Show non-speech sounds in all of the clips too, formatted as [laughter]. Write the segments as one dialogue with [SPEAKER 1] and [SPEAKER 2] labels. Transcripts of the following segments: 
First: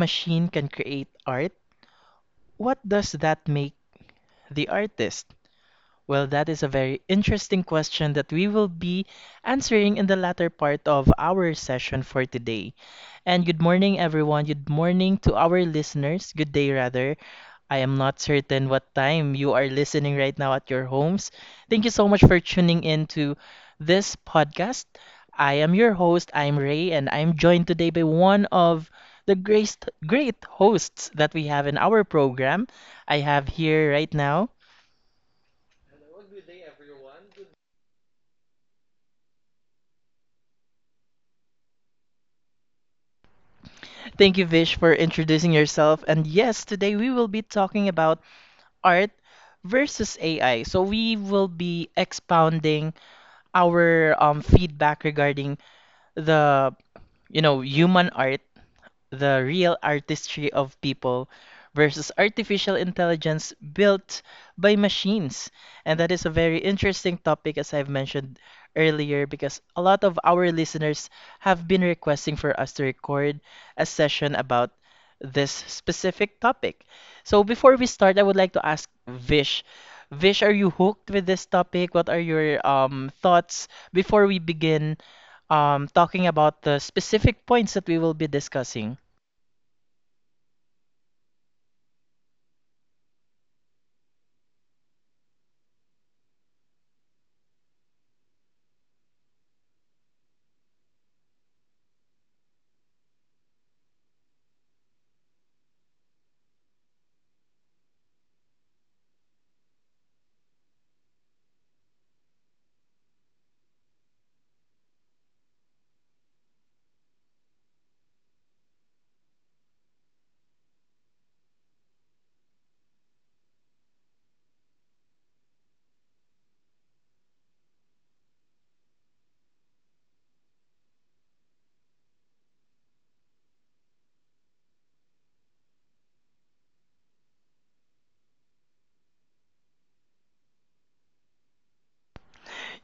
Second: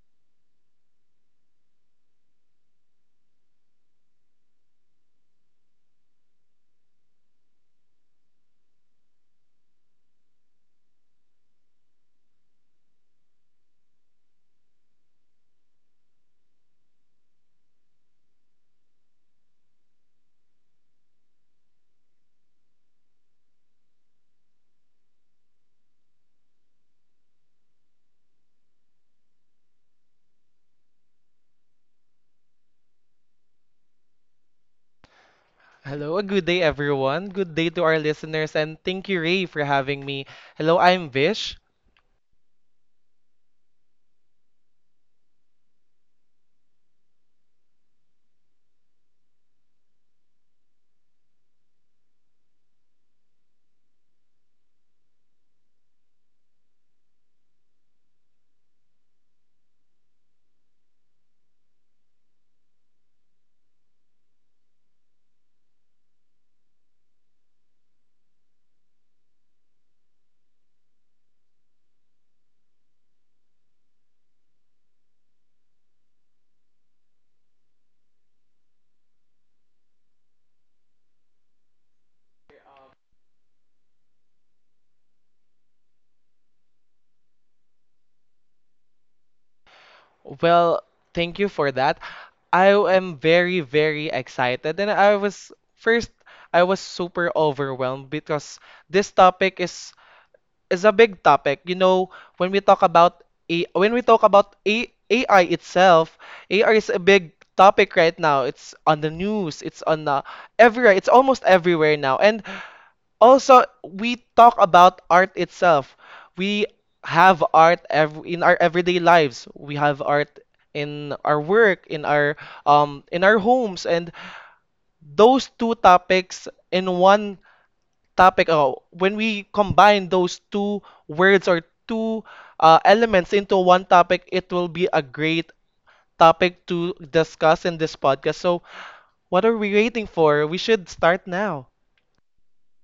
[SPEAKER 1] machine can create art, what does that make the artist? Well, that is a very interesting question that we will be answering in the latter part of our session for today. And good morning, everyone. Good morning to our listeners. Good day, rather. I am not certain what time you are listening right now at your homes. Thank you so much for tuning in to this podcast. I am your host, I'm Ray, and I'm joined today by one of the great hosts that we have in our program. I have here right now.
[SPEAKER 2] Hello, a good day, everyone. Good day to our listeners, and thank you, Ray, for having me. Hello, I'm Vish.
[SPEAKER 1] Thank you, Vish, for introducing yourself. And yes, today we will be talking about art versus AI. So we will be expounding our feedback regarding the human art, the real artistry of people versus artificial intelligence built by machines. And that is a very interesting topic, as I've mentioned earlier, because a lot of our listeners have been requesting for us to record a session about this specific topic. So before we start, I would like to ask Vish. Vish, are you hooked with this topic? What are your thoughts before we begin talking about the specific points that we will be discussing?
[SPEAKER 2] Well, thank you for that. I am very, very excited, and I was super overwhelmed because this topic is a big topic. When we talk about A, AI itself, AI is a big topic right now. It's on the news. It's on everywhere. It's almost everywhere now, and also, we talk about art itself. We have art ev in our everyday lives. We have art in our work, in our homes, and those two topics in one topic. Oh, when we combine those two words or two elements into one topic, it will be a great topic to discuss in this podcast. So, what are we waiting for? We should start now.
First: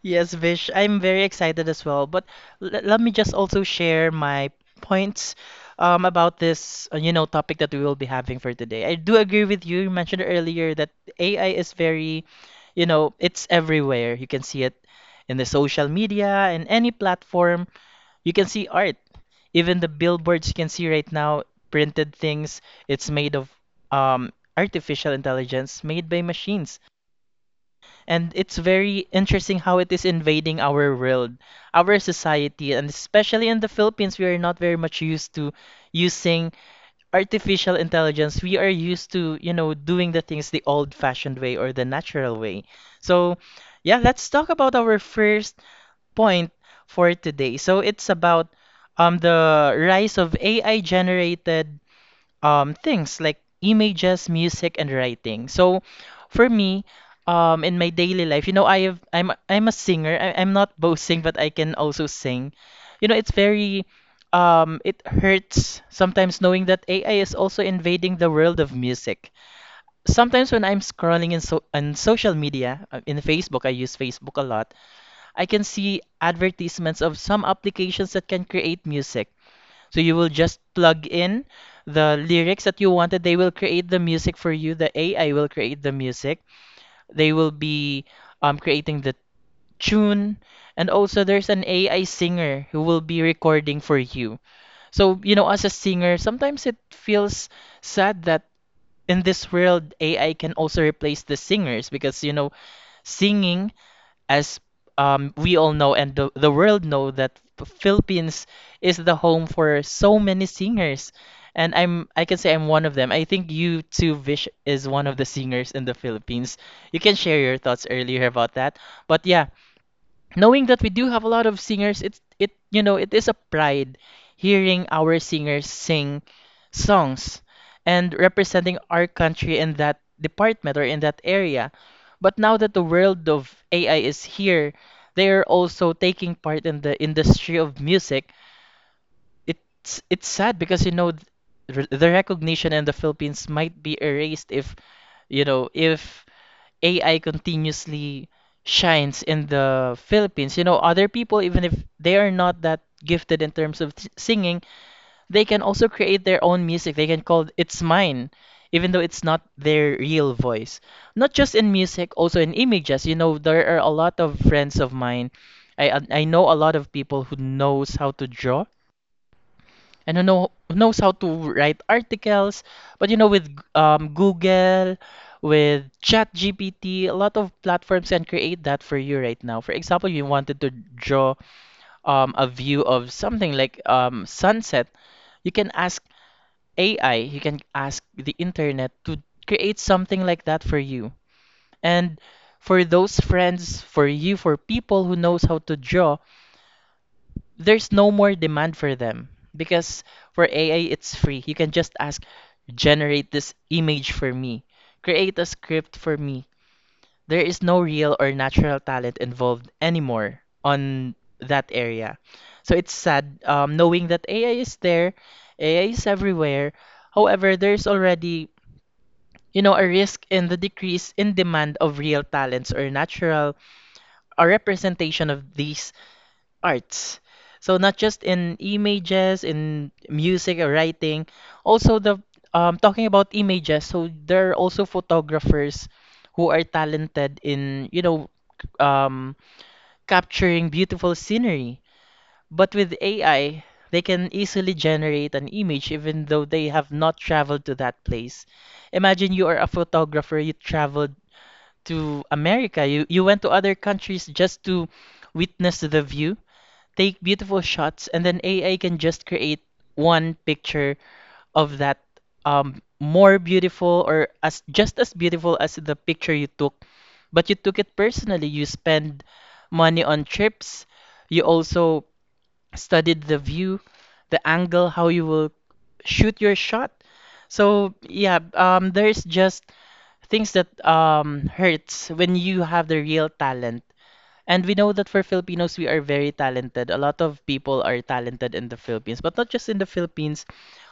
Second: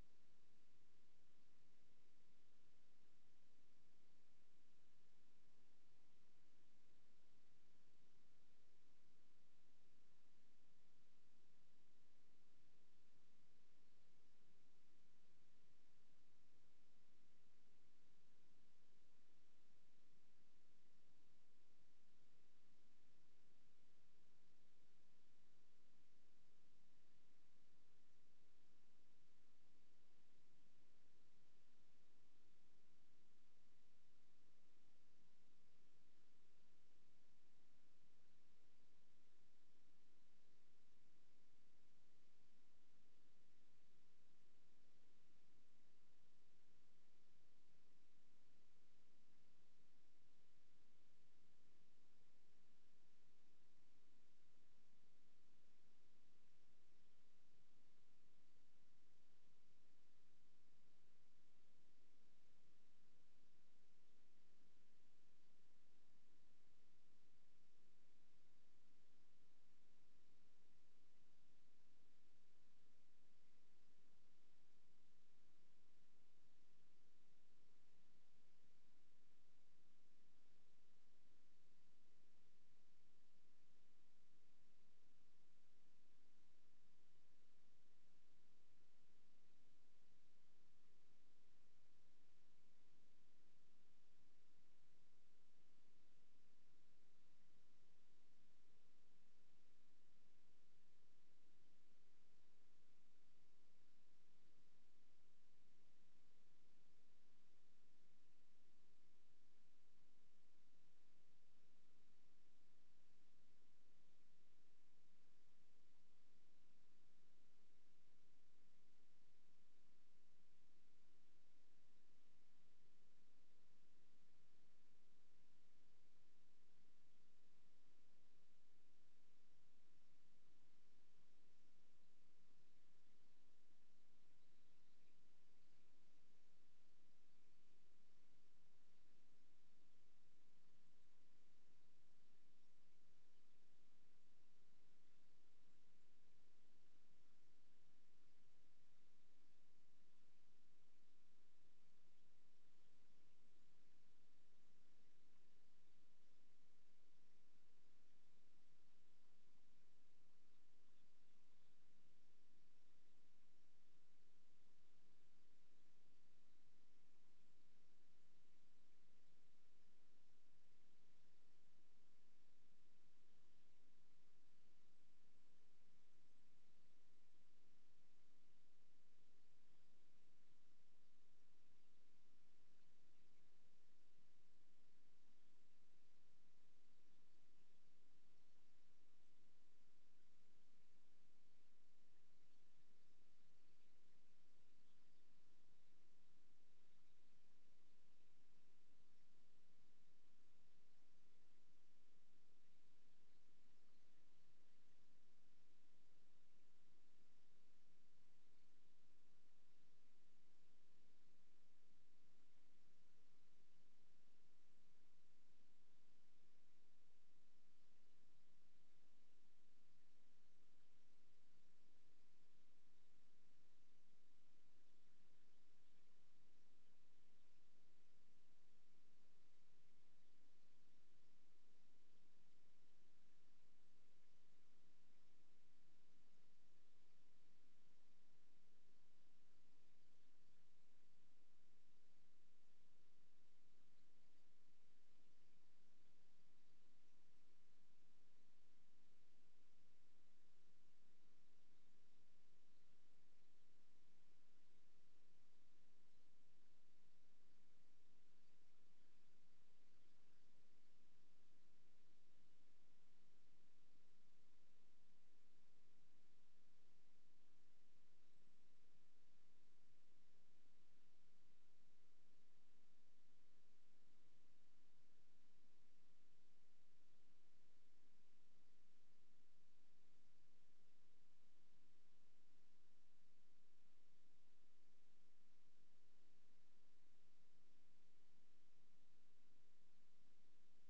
[SPEAKER 1] Yes, Vish, I'm very excited as well. But let me just also share my points about this, you know, topic that we will be having for today. I do agree with you. You mentioned earlier that AI is very, you know, it's everywhere. You can see it in the social media, in any platform. You can see art. Even the billboards you can see right now, printed things, it's made of artificial intelligence made by machines. And it's very interesting how it is invading our world, our society, and especially in the Philippines, we are not very much used to using artificial intelligence. We are used to, you know, doing the things the old-fashioned way or the natural way. So, yeah, let's talk about our first point for today. So, it's about the rise of AI-generated things like images, music, and writing. So for me, in my daily life, you know, I have I'm a singer. I'm not boasting, but I can also sing. You know, it's very it hurts sometimes knowing that AI is also invading the world of music. Sometimes when I'm scrolling in so on social media, in Facebook, I use Facebook a lot. I can see advertisements of some applications that can create music. So you will just plug in the lyrics that you wanted. They will create the music for you. The AI will create the music. They will be creating the tune. And also, there's an AI singer who will be recording for you. So, you know, as a singer, sometimes it feels sad that in this world, AI can also replace the singers because, you know, singing as we all know, and the world know that Philippines is the home for so many singers. And I can say I'm one of them. I think you too, Vish, is one of the singers in the Philippines. You can share your thoughts earlier about that. But yeah, knowing that we do have a lot of singers, it, you know, it is a pride hearing our singers sing songs and representing our country in that department or in that area. But now that the world of AI is here, they are also taking part in the industry of music. It's sad because, you know, the recognition in the Philippines might be erased if, you know, if AI continuously shines in the Philippines. You know, other people, even if they are not that gifted in terms of singing, they can also create their own music. They can call it's mine, even though it's not their real voice. Not just in music, also in images. You know, there are a lot of friends of mine. I know a lot of people who knows how to draw and who knows how to write articles. But you know, with Google, with ChatGPT, a lot of platforms can create that for you right now. For example, you wanted to draw a view of something like sunset, you can ask AI, you can ask the internet to create something like that for you. And for those friends, for you, for people who knows how to draw, there's no more demand for them because for AI it's free. You can just ask, generate this image for me, create a script for me. There is no real or natural talent involved anymore on that area. So it's sad, knowing that AI is there, AI is everywhere. However, there's already, you know, a risk in the decrease in demand of real talents or natural a representation of these arts. So not just in images, in music or writing, also the talking about images. So there are also photographers who are talented in, you know, um, capturing beautiful scenery. But with AI, they can easily generate an image even though they have not traveled to that place. Imagine you are a photographer, you traveled to America, you went to other countries just to witness the view, take beautiful shots, and then AI can just create one picture of that, more beautiful or as just as beautiful as the picture you took. But you took it personally, you spend money on trips, you also studied the view, the angle, how you will shoot your shot. So yeah, there's just things that hurts when you have the real talent. And we know that for Filipinos, we are very talented. A lot of people are talented in the Philippines, but not just in the Philippines,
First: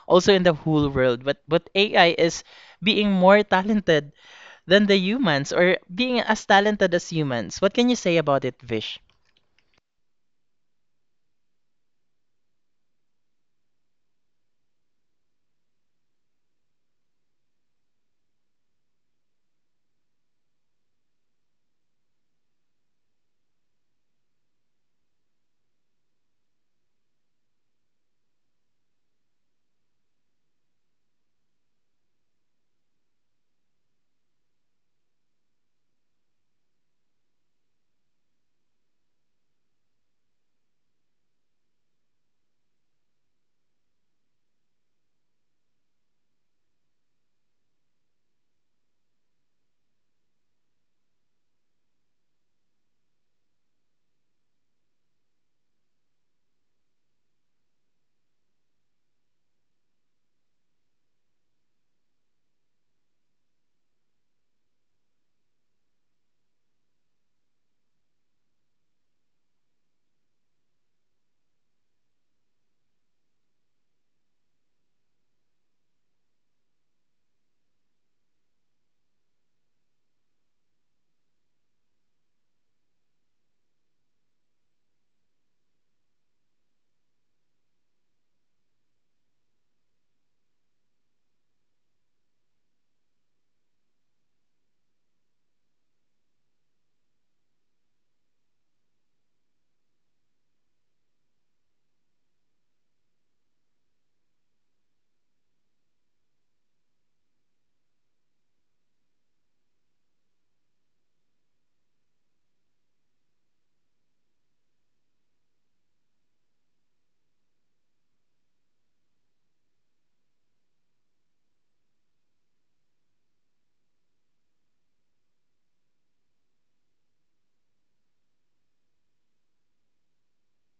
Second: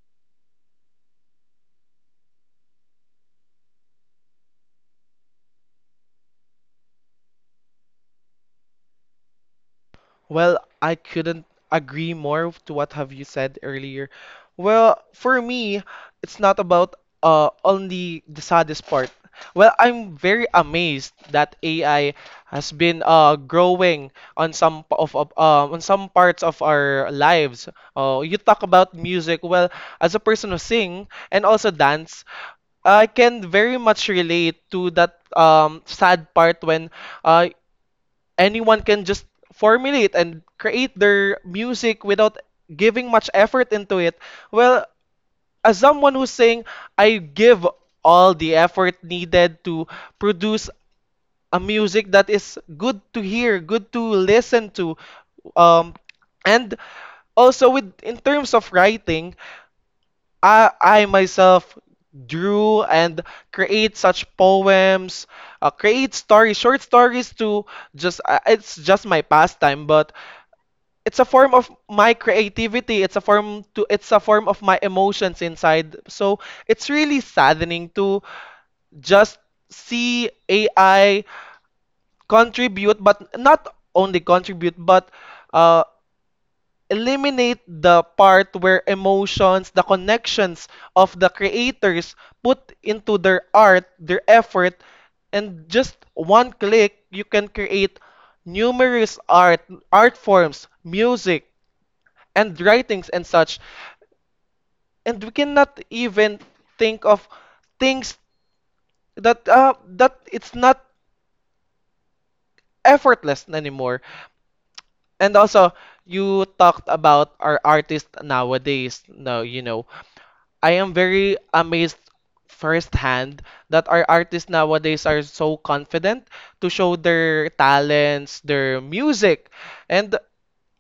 [SPEAKER 1] also in the whole world. But AI is being more talented than the humans or being as talented as humans. What can you say about it, Vish?
[SPEAKER 2] Well, I couldn't agree more to what have you said earlier. Well, for me, it's not about only the saddest part. Well, I'm very amazed that AI has been growing on some p- of on some parts of our lives. You talk about music. Well, as a person who sing and also dance, I can very much relate to that sad part when uh anyone can just formulate and create their music without giving much effort into it. Well, as someone who's saying, I give all the effort needed to produce a music that is good to hear, good to listen to. Um, and also with in terms of writing, I myself drew and create such poems, create stories, short stories to just it's just my pastime, but it's a form of my creativity, it's a form of my emotions inside. So it's really saddening to just see AI contribute, but not only contribute but uh, eliminate the part where emotions, the connections of the creators put into their art, their effort, and just one click you can create numerous art forms, music, and writings and such. And we cannot even think of things that it's not effortless anymore. And also, you talked about our artists nowadays. No, I am very amazed firsthand that our artists nowadays are so confident to show their talents, their music, and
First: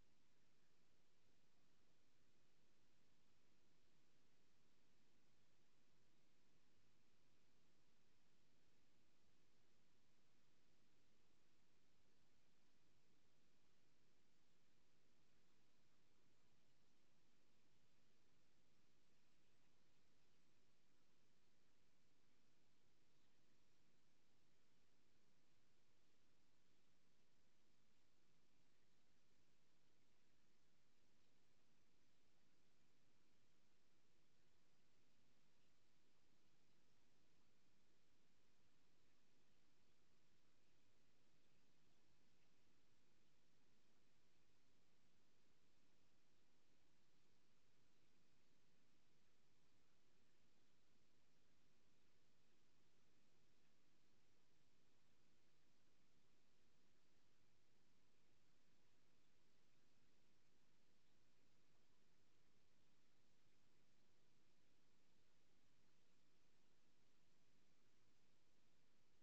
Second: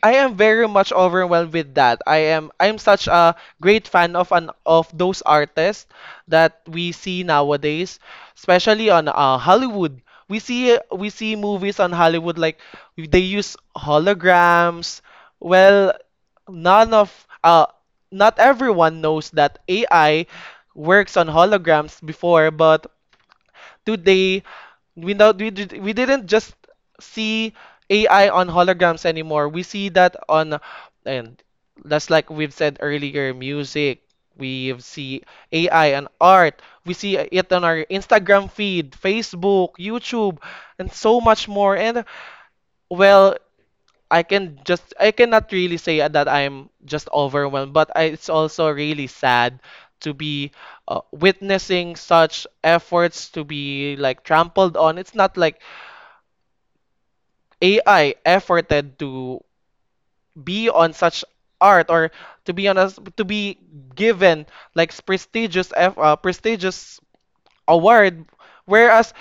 [SPEAKER 2] I am very much overwhelmed with that. I'm such a great fan of those artists that we see nowadays, especially on Hollywood. We see movies on Hollywood, like they use holograms. Well, none of uh not everyone knows that AI works on holograms before, but today, we didn't just see AI on holograms anymore. We see that on, and that's like we've said earlier, music. We see AI and art. We see it on our Instagram feed, Facebook, YouTube, and so much more. And well, I cannot really say that I'm just overwhelmed, but it's also really sad to be witnessing such efforts to be like trampled on. It's not like AI efforted to be on such art, or to be on honest to be given like prestigious award, whereas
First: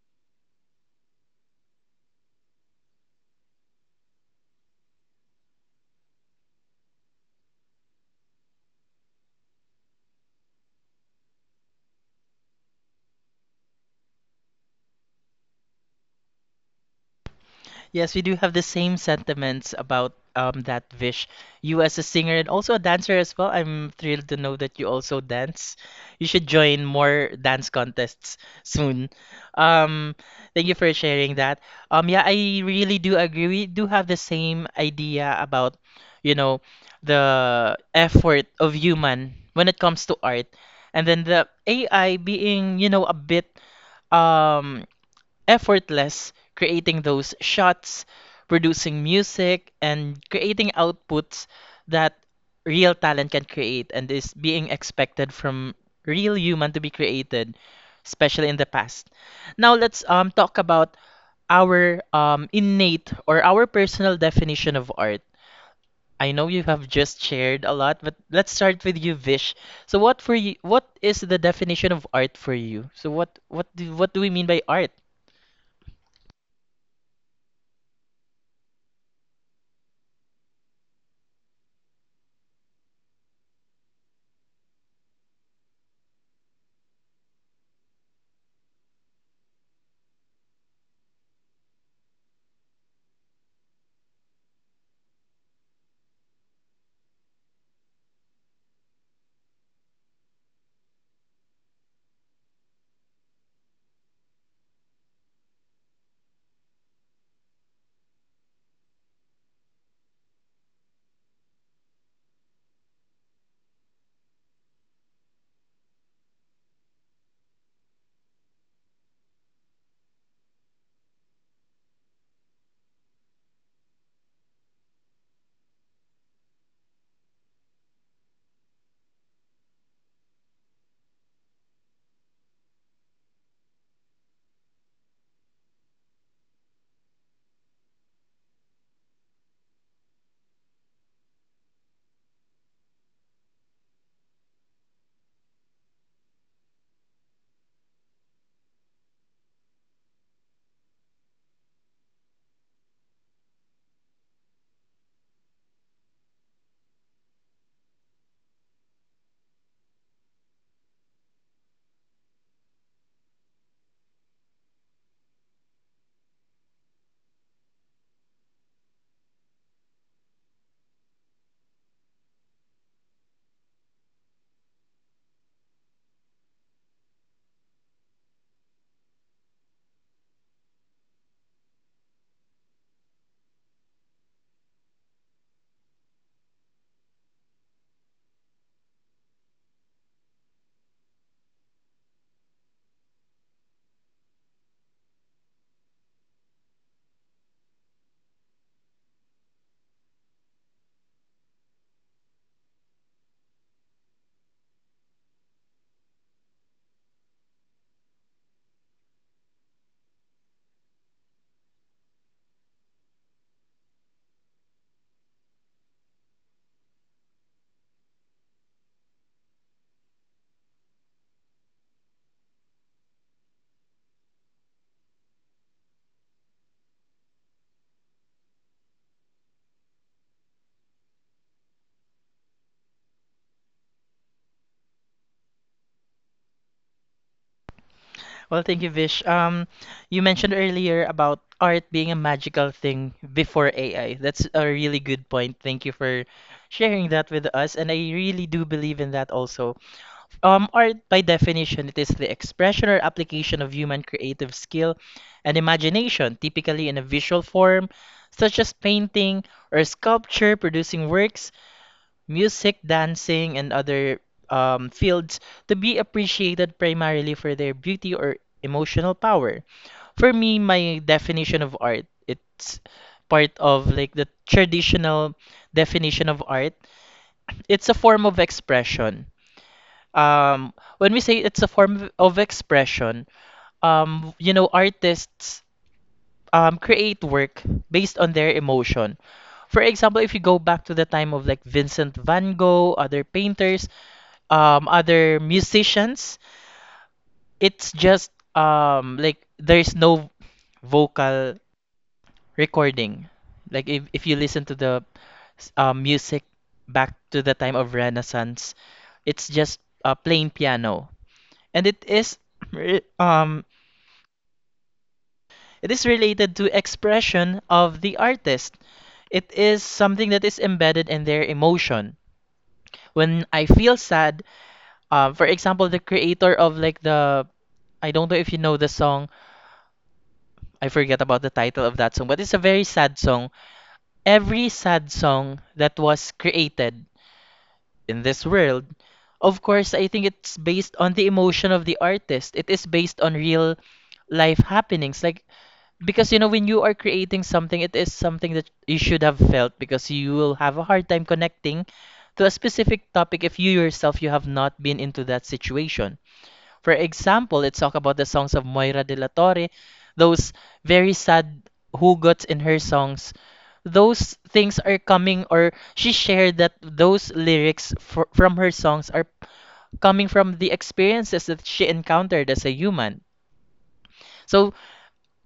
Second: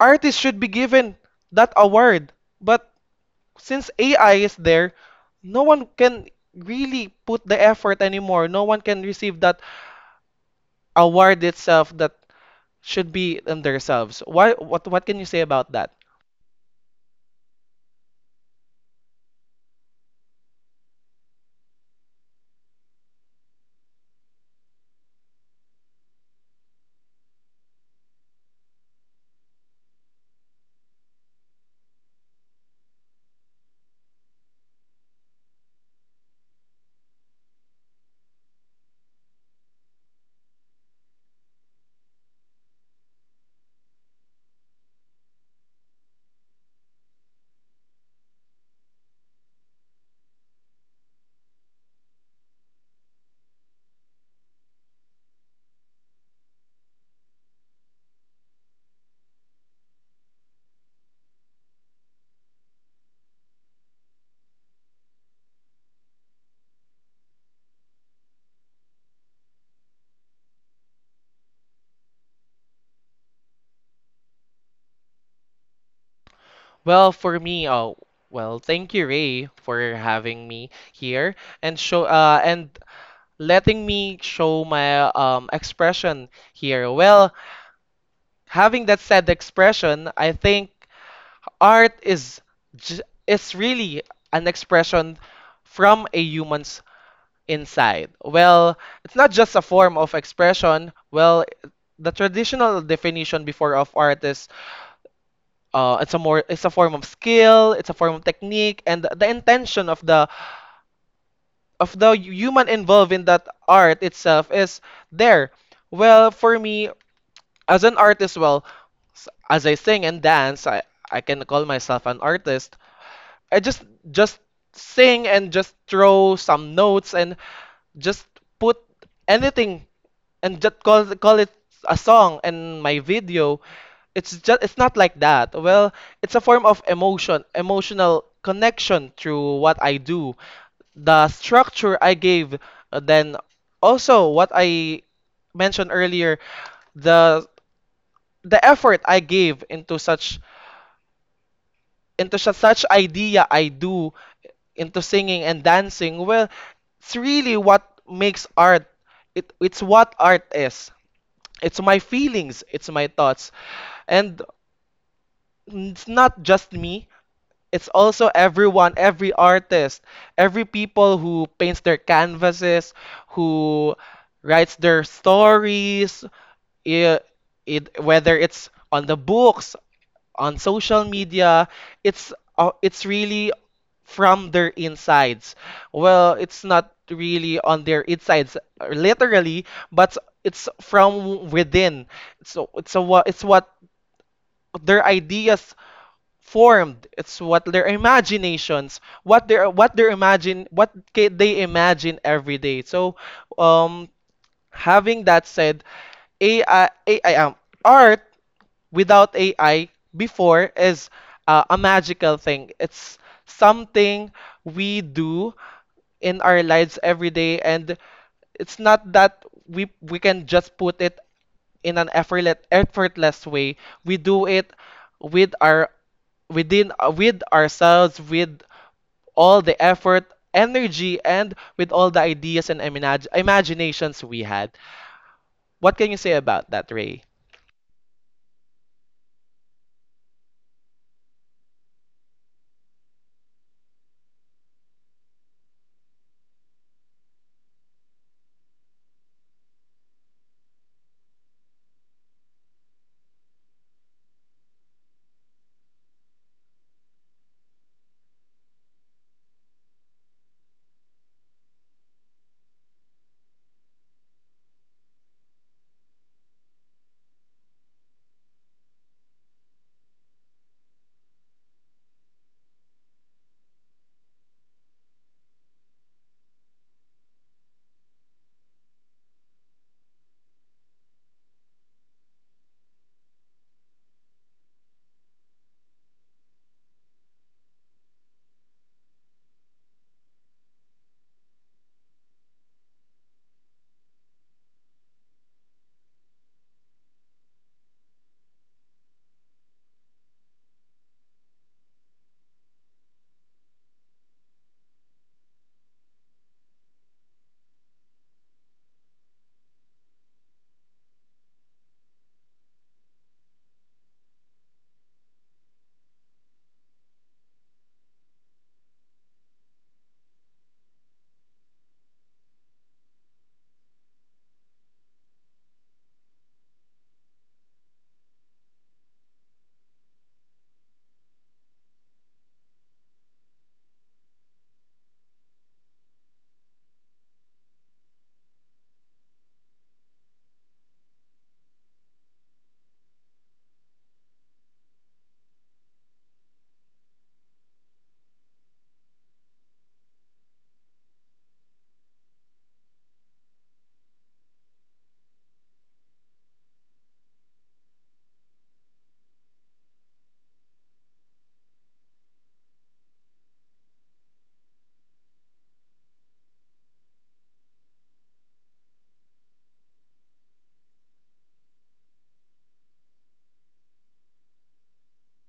[SPEAKER 2] artists should be given that award. But since AI is there, no one can really put the effort anymore. No one can receive that award itself that should be in themselves. Why, what can you say about that?
[SPEAKER 1] Yes, we do have the same sentiments about that, Vish. You as a singer and also a dancer as well. I'm thrilled to know that you also dance. You should join more dance contests soon. Um, thank you for sharing that. Yeah, I really do agree. We do have the same idea about, you know, the effort of human when it comes to art, and then the AI being, you know, a bit um effortless, creating those shots, producing music, and creating outputs that real talent can create and is being expected from real human to be created, especially in the past. Now let's talk about our innate or our personal definition of art. I know you have just shared a lot, but let's start with you, Vish. So what for you, what is the definition of art for you? So what do we mean by art?
[SPEAKER 2] Well, for me, oh, well, thank you, Ray, for having me here and show and letting me show my expression here. Well, having that said expression, I think art is really an expression from a human's inside. Well, it's not just a form of expression. Well, the traditional definition before of art is it's a form of skill, it's a form of technique, and the intention of the human involved in that art itself is there. Well, for me as an artist, well, as I sing and dance, I can call myself an artist. I just sing, and just throw some notes, and just put anything, and just call it a song and my video. It's not like that. Well, it's a form of emotional connection through what I do, the structure I gave, then also what I mentioned earlier, the the effort I gave into such such idea I do into singing and dancing. Well, it's really what makes art. It's what art is. It's my feelings, it's my thoughts. And it's not just me, it's also everyone, every artist, every people who paints their canvases, who writes their stories, it, whether it's on the books, on social media, it's it's really from their insides. Well, it's not really on their insides literally, but it's from within. It's what their ideas formed. It's what their imaginations, what their imagine, what ca- they imagine every day. So, um, having that said, AI, AI art without AI before is a magical thing. It's something we do in our lives every day, and it's not that we can just put it in an effortless way. We do it with our within with ourselves with all the effort, energy, and with all the ideas and imaginations we had. What can you say about that, Ray?
[SPEAKER 1] Well, thank you, Vish. You mentioned earlier about art being a magical thing before AI. That's a really good point. Thank you for sharing that with us. And I really do believe in that also. Art, by definition, it is the expression or application of human creative skill and imagination, typically in a visual form, such as painting or sculpture, producing works, music, dancing, and other fields to be appreciated primarily for their beauty or emotional power. For me, my definition of art, it's part of like the traditional definition of art. It's a form of expression. Um, when we say it's a form of expression, you know, artists create work based on their emotion. For example, if you go back to the time of like Vincent van Gogh, other painters, other musicians. It's just like there's no vocal recording. Like if you listen to the music back to the time of Renaissance, it's just plain piano, and it is [clears throat] re- um it is related to expression of the artist. It is something that is embedded in their emotion. When I feel sad, for example, the creator of like the, I don't know if you know the song, I forget about the title of that song, but it's a very sad song. Every sad song that was created in this world, of course, I think it's based on the emotion of the artist. It is based on real life happenings. Like, because, you know, when you are creating something, it is something that you should have felt because you will have a hard time connecting to a specific topic if you yourself you have not been into that situation. For example, let's talk about the songs of Moira de la Torre, those very sad hugots in her songs. Those things are coming, or she shared that those lyrics fr from her songs are coming from the experiences that she encountered as a human. So,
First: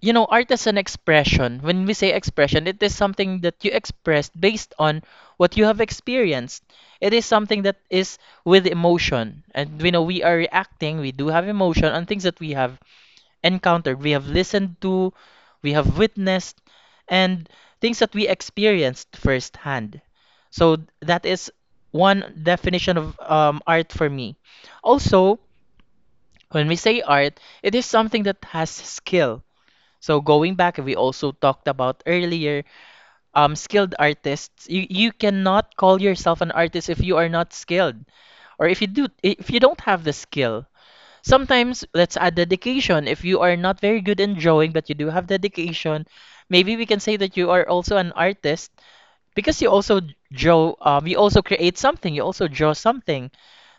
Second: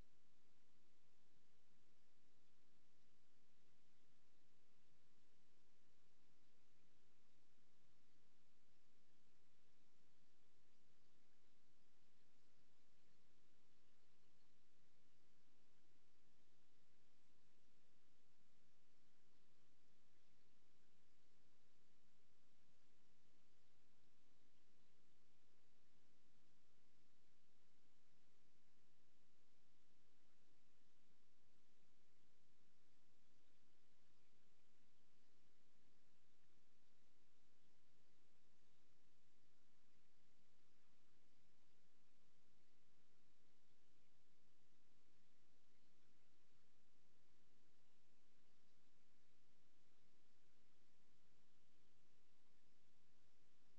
[SPEAKER 1] you know, art is an expression. When we say expression, it is something that you express based on what you have experienced. It is something that is with emotion. And we know we are reacting, we do have emotion on things that we have encountered, we have listened to, we have witnessed, and things that we experienced firsthand. So that is one definition of art for me. Also, when we say art, it is something that has skill. So going back, we also talked about earlier, skilled artists. You cannot call yourself an artist if you are not skilled, or if you don't have the skill. Sometimes let's add dedication. If you are not very good in drawing, but you do have dedication, maybe we can say that you are also an artist because you also draw, you also create something, you also draw something.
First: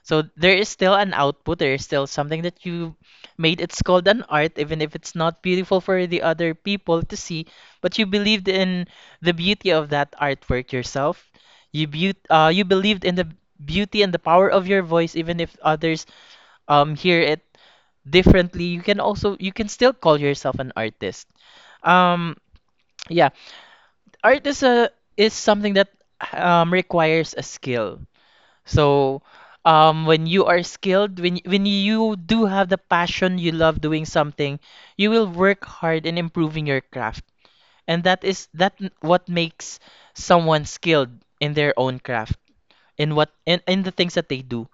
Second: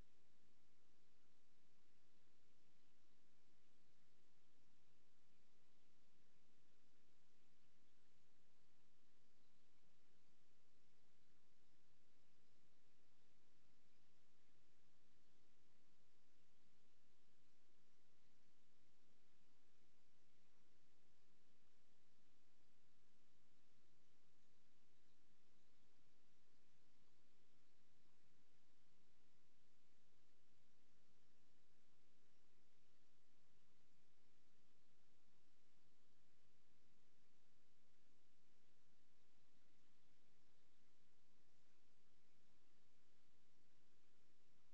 [SPEAKER 1] So there is still an output, there is still something that you made. It's called an art, even if it's not beautiful for the other people to see, but you believed in the beauty of that artwork yourself. You beau you believed in the beauty and the power of your voice, even if others hear it differently. You can also, you can still call yourself an artist. um yeah, art is a, is something that requires a skill. So when you are skilled, when when you do have the passion, you love doing something, you will work hard in improving your craft, and that is what makes someone skilled in their own craft, in what in the things that they do.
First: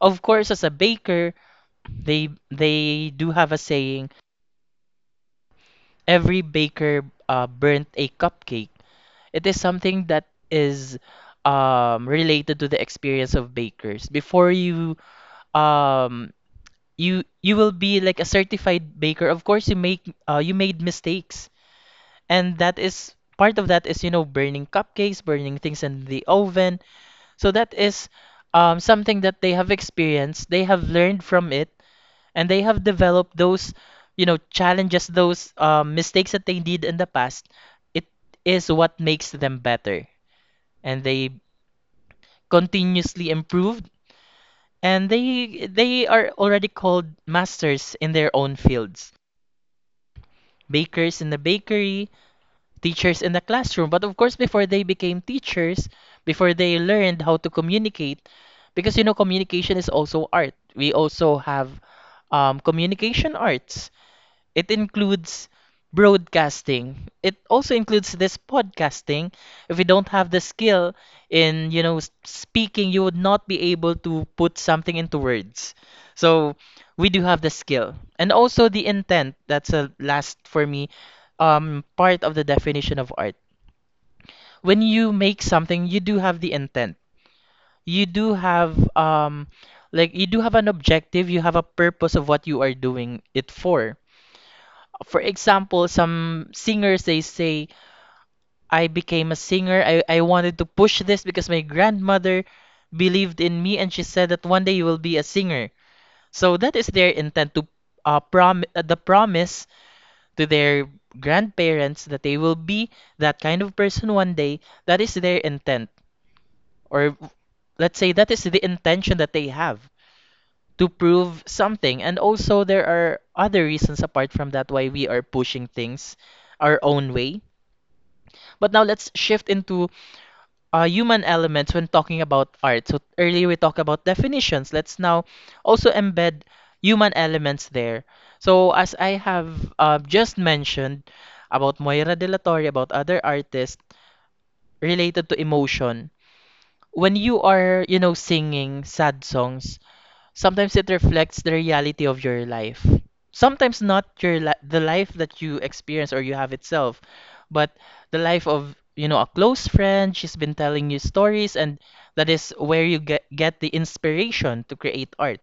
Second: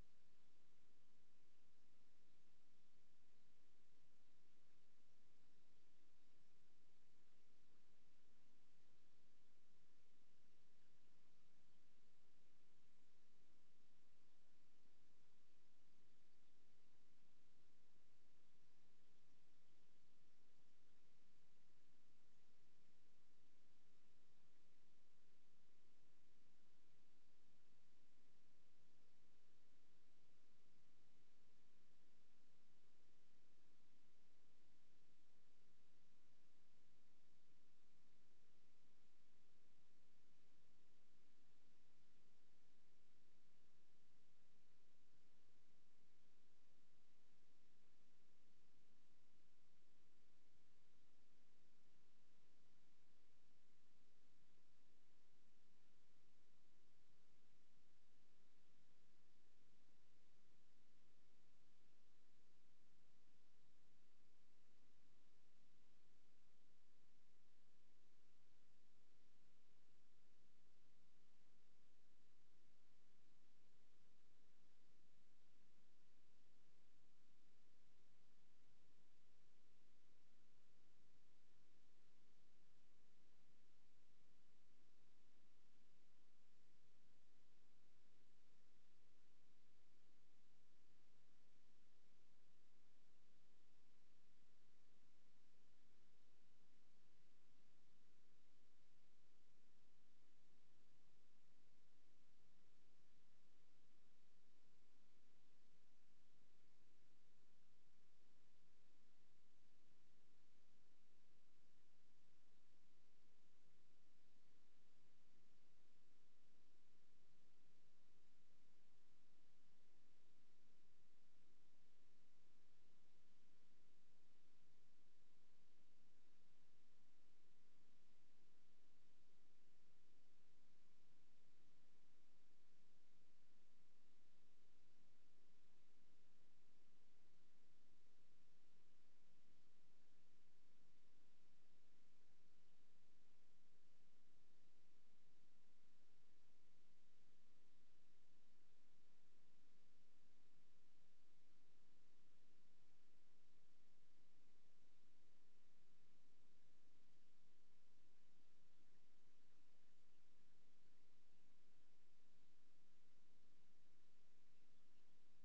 [SPEAKER 1] Of course, as a baker, they do have a saying: every baker burnt a cupcake. It is something that is related to the experience of bakers. Before you um, you will be like a certified baker. Of course, you make you made mistakes, and that is, you know, burning cupcakes, burning things in the oven. So that is something that they have experienced. They have learned from it, and they have developed those, you know, challenges, those mistakes that they did in the past. It is what makes them better, and they continuously improved and they are already called masters in their own fields: bakers in the bakery, teachers in the classroom. But of course, before they became teachers, before they learned how to communicate, because you know, communication is also art. We also have communication arts. It includes broadcasting. It also includes this podcasting. If you don't have the skill in, you know, speaking, you would not be able to put something into words. So we do have the skill. And also the intent. That's a last for me part of the definition of art. When you make something, you do have the intent. You do have like you do have an objective, you have a purpose of what you are doing it for. For example, some singers they say, I became a singer. I wanted to push this because my grandmother believed in me and she said that one day you will be a singer. So that is their intent to prom the promise to their grandparents that they will be that kind of person one day. That is their intent, or let's say that is the intention that they have to prove something. And also there are other reasons apart from that why we are pushing things our own way. But now let's shift into human elements when talking about art. So earlier we talked about definitions. Let's now also embed human elements there. So as I have just mentioned about Moira De La Torre, about other artists related to emotion. When you are, you know, singing sad songs, sometimes it reflects the reality of your life. Sometimes not the life that you experience or you have itself, but the life of, you know, a close friend. She's been telling you stories, and that is where you get the inspiration to create art.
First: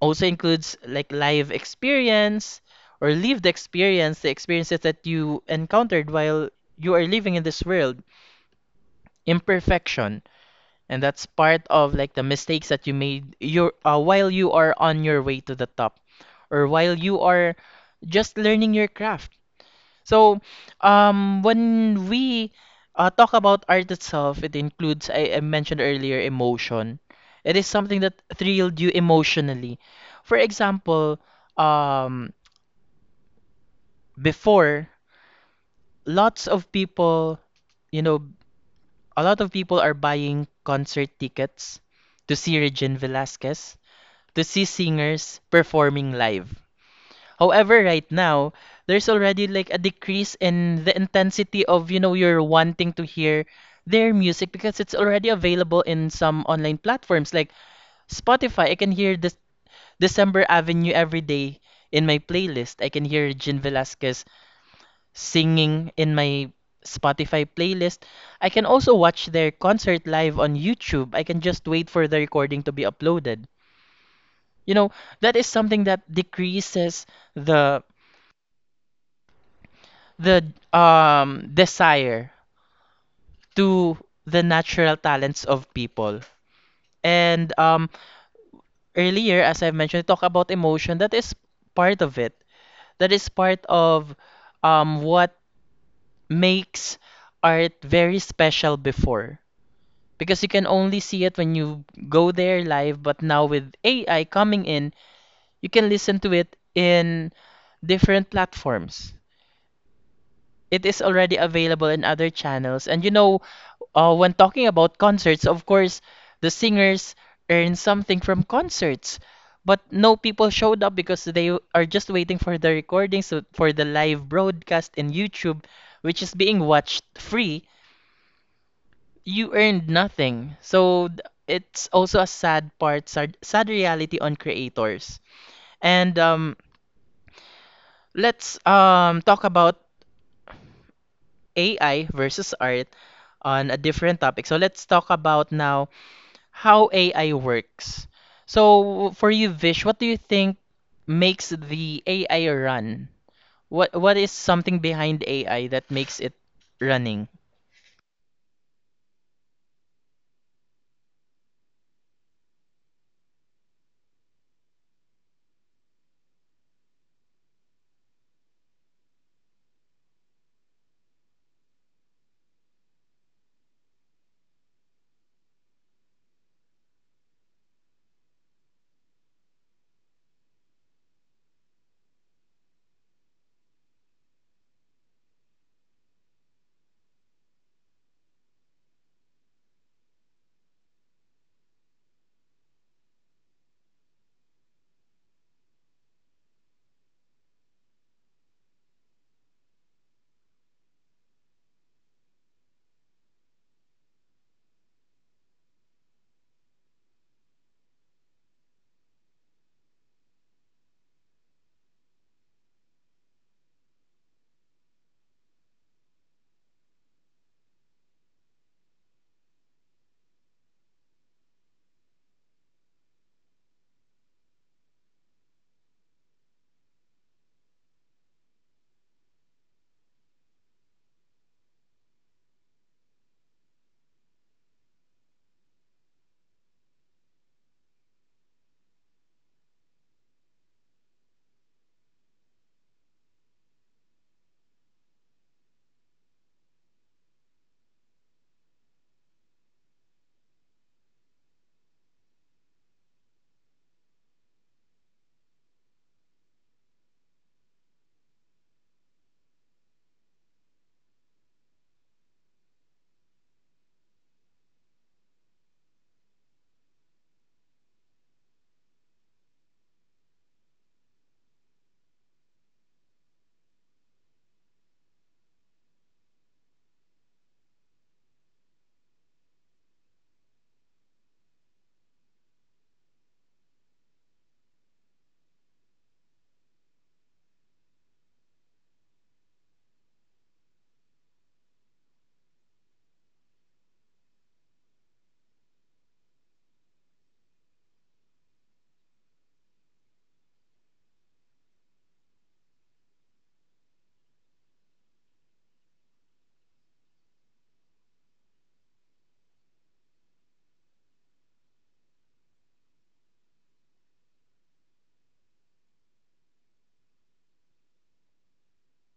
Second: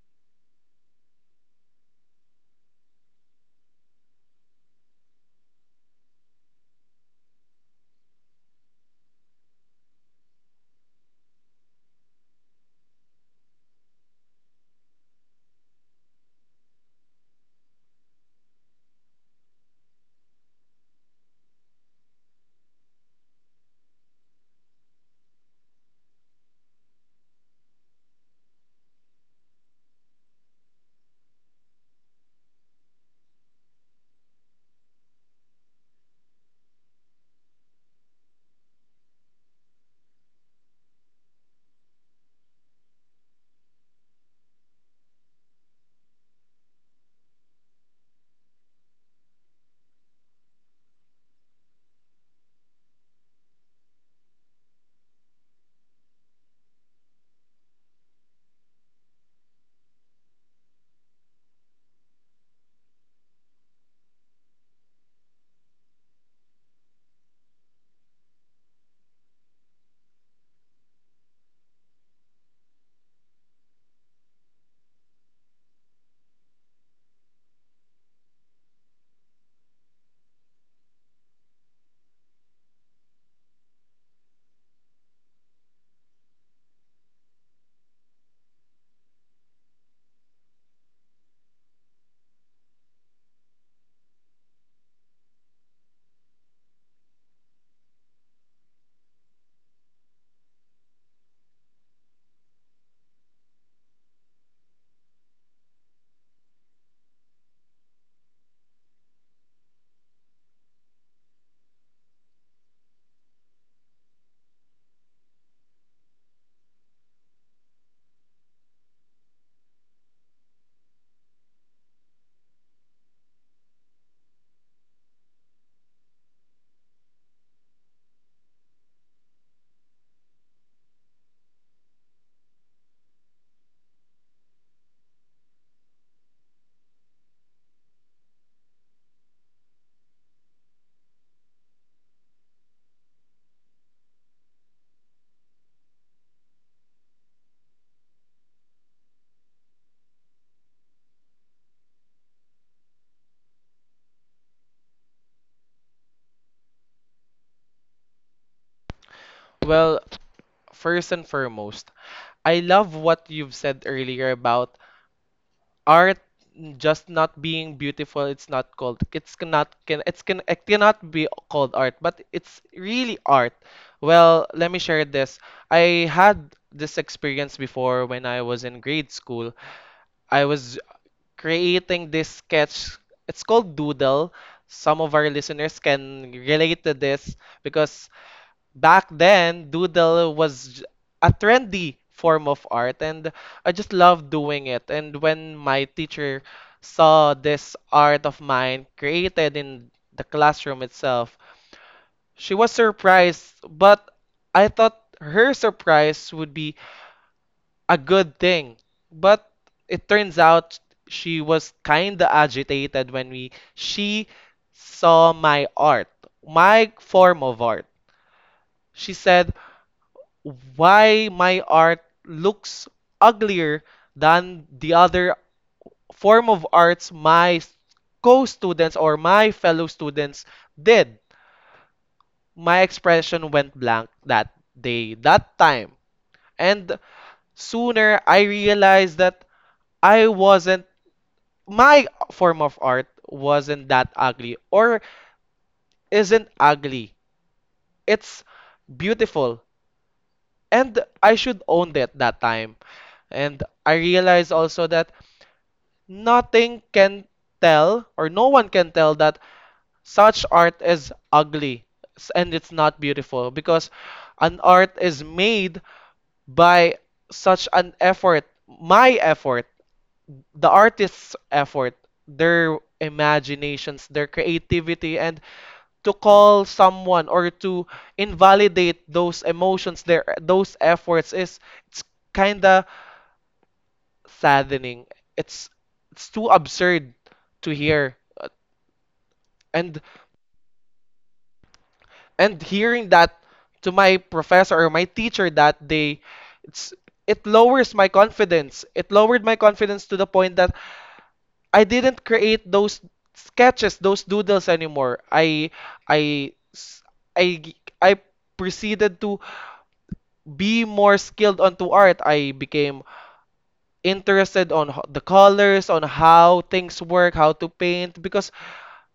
[SPEAKER 1] Also includes like live experience or lived experience, the experiences that you encountered while you are living in this world. Imperfection, and that's part of like the mistakes that you made your while you are on your way to the top, or while you are just learning your craft. So when we talk about art itself, it includes, I mentioned earlier, emotion. It is something that thrilled you emotionally. For example, um before, lots of people, you know, a lot of people are buying concert tickets to see Regine Velasquez, to see singers performing live. However, right now, there's already like a decrease in the intensity of, you know, you're wanting to hear their music because it's already available in some online platforms like Spotify. I can hear this December Avenue every day in my playlist. I can hear Jin Velasquez singing in my Spotify playlist. I can also watch their concert live on YouTube. I can just wait for the recording to be uploaded. You know, that is something that decreases the the desire to the natural talents of people. And earlier, as I mentioned, talk about emotion. That is part of it. That is part of what makes art very special before. Because you can only see it when you go there live, but now with AI coming in, you can listen to it in different platforms. It is already available in other channels. And you know, when talking about concerts, of course, the singers earn something from concerts. But no people showed up because they are just waiting for the recordings, for the live broadcast in YouTube, which is being watched free. You earned nothing. It's also a sad part, sad, sad reality on creators. And let's talk about AI versus art on a different topic. So let's talk about now how AI works. So for you, Vish, what do you think makes the AI run? What is something behind AI that makes it running?
[SPEAKER 2] Well, first and foremost, I love what you've said earlier about art just not being beautiful. It's not called. It cannot be called art, but it's really art. Well, let me share this. I had this experience before when I was in grade school. I was creating this sketch. It's called Doodle. Some of our listeners can relate to this because back then, doodle was a trendy form of art, and I just loved doing it. And when my teacher saw this art of mine created in the classroom itself, she was surprised, but I thought her surprise would be a good thing. But it turns out she was kinda agitated when we she saw my art, my form of art. She said, why my art looks uglier than the other form of arts, co-students or my fellow students did. My expression went blank that day, that time. And sooner I realized that I wasn't, my form of art wasn't that ugly, or isn't ugly. It's beautiful. And I should own that time. And I realized also that nothing can tell, or no one can tell, that such art is ugly and it's not beautiful, because an art is made by such an effort, my effort, the artist's effort, their imaginations, their creativity, and to call someone or to invalidate those emotions, their those efforts is it's kinda saddening. It's it's too absurd to hear, and and hearing that to my professor or my teacher that day, it's it lowered my confidence to the point that I didn't create those sketches, those doodles anymore. I s- I g- I proceeded to be more skilled onto art. I became interested on the colors, on how things work, how to paint, because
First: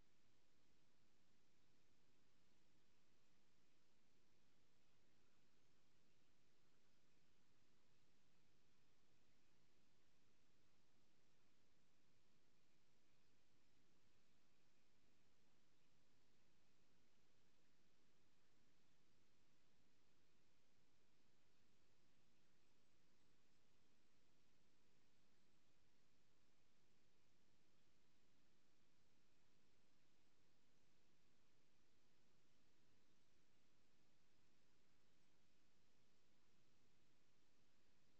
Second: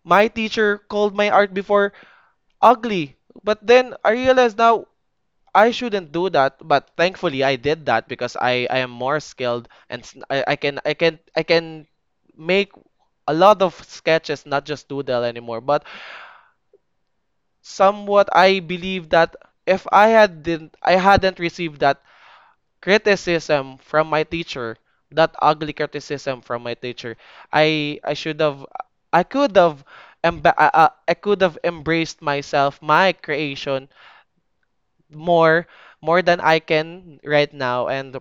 [SPEAKER 2] my teacher called my art before ugly. But then I realized now I shouldn't do that, but thankfully I did that, because I am more skilled, and I can make a lot of sketches, not just doodle anymore. But somewhat I believe that if I hadn't received that criticism from my teacher, that ugly criticism from my teacher, I I should have I could have emba I could have embraced myself, my creation more more than I can right now. And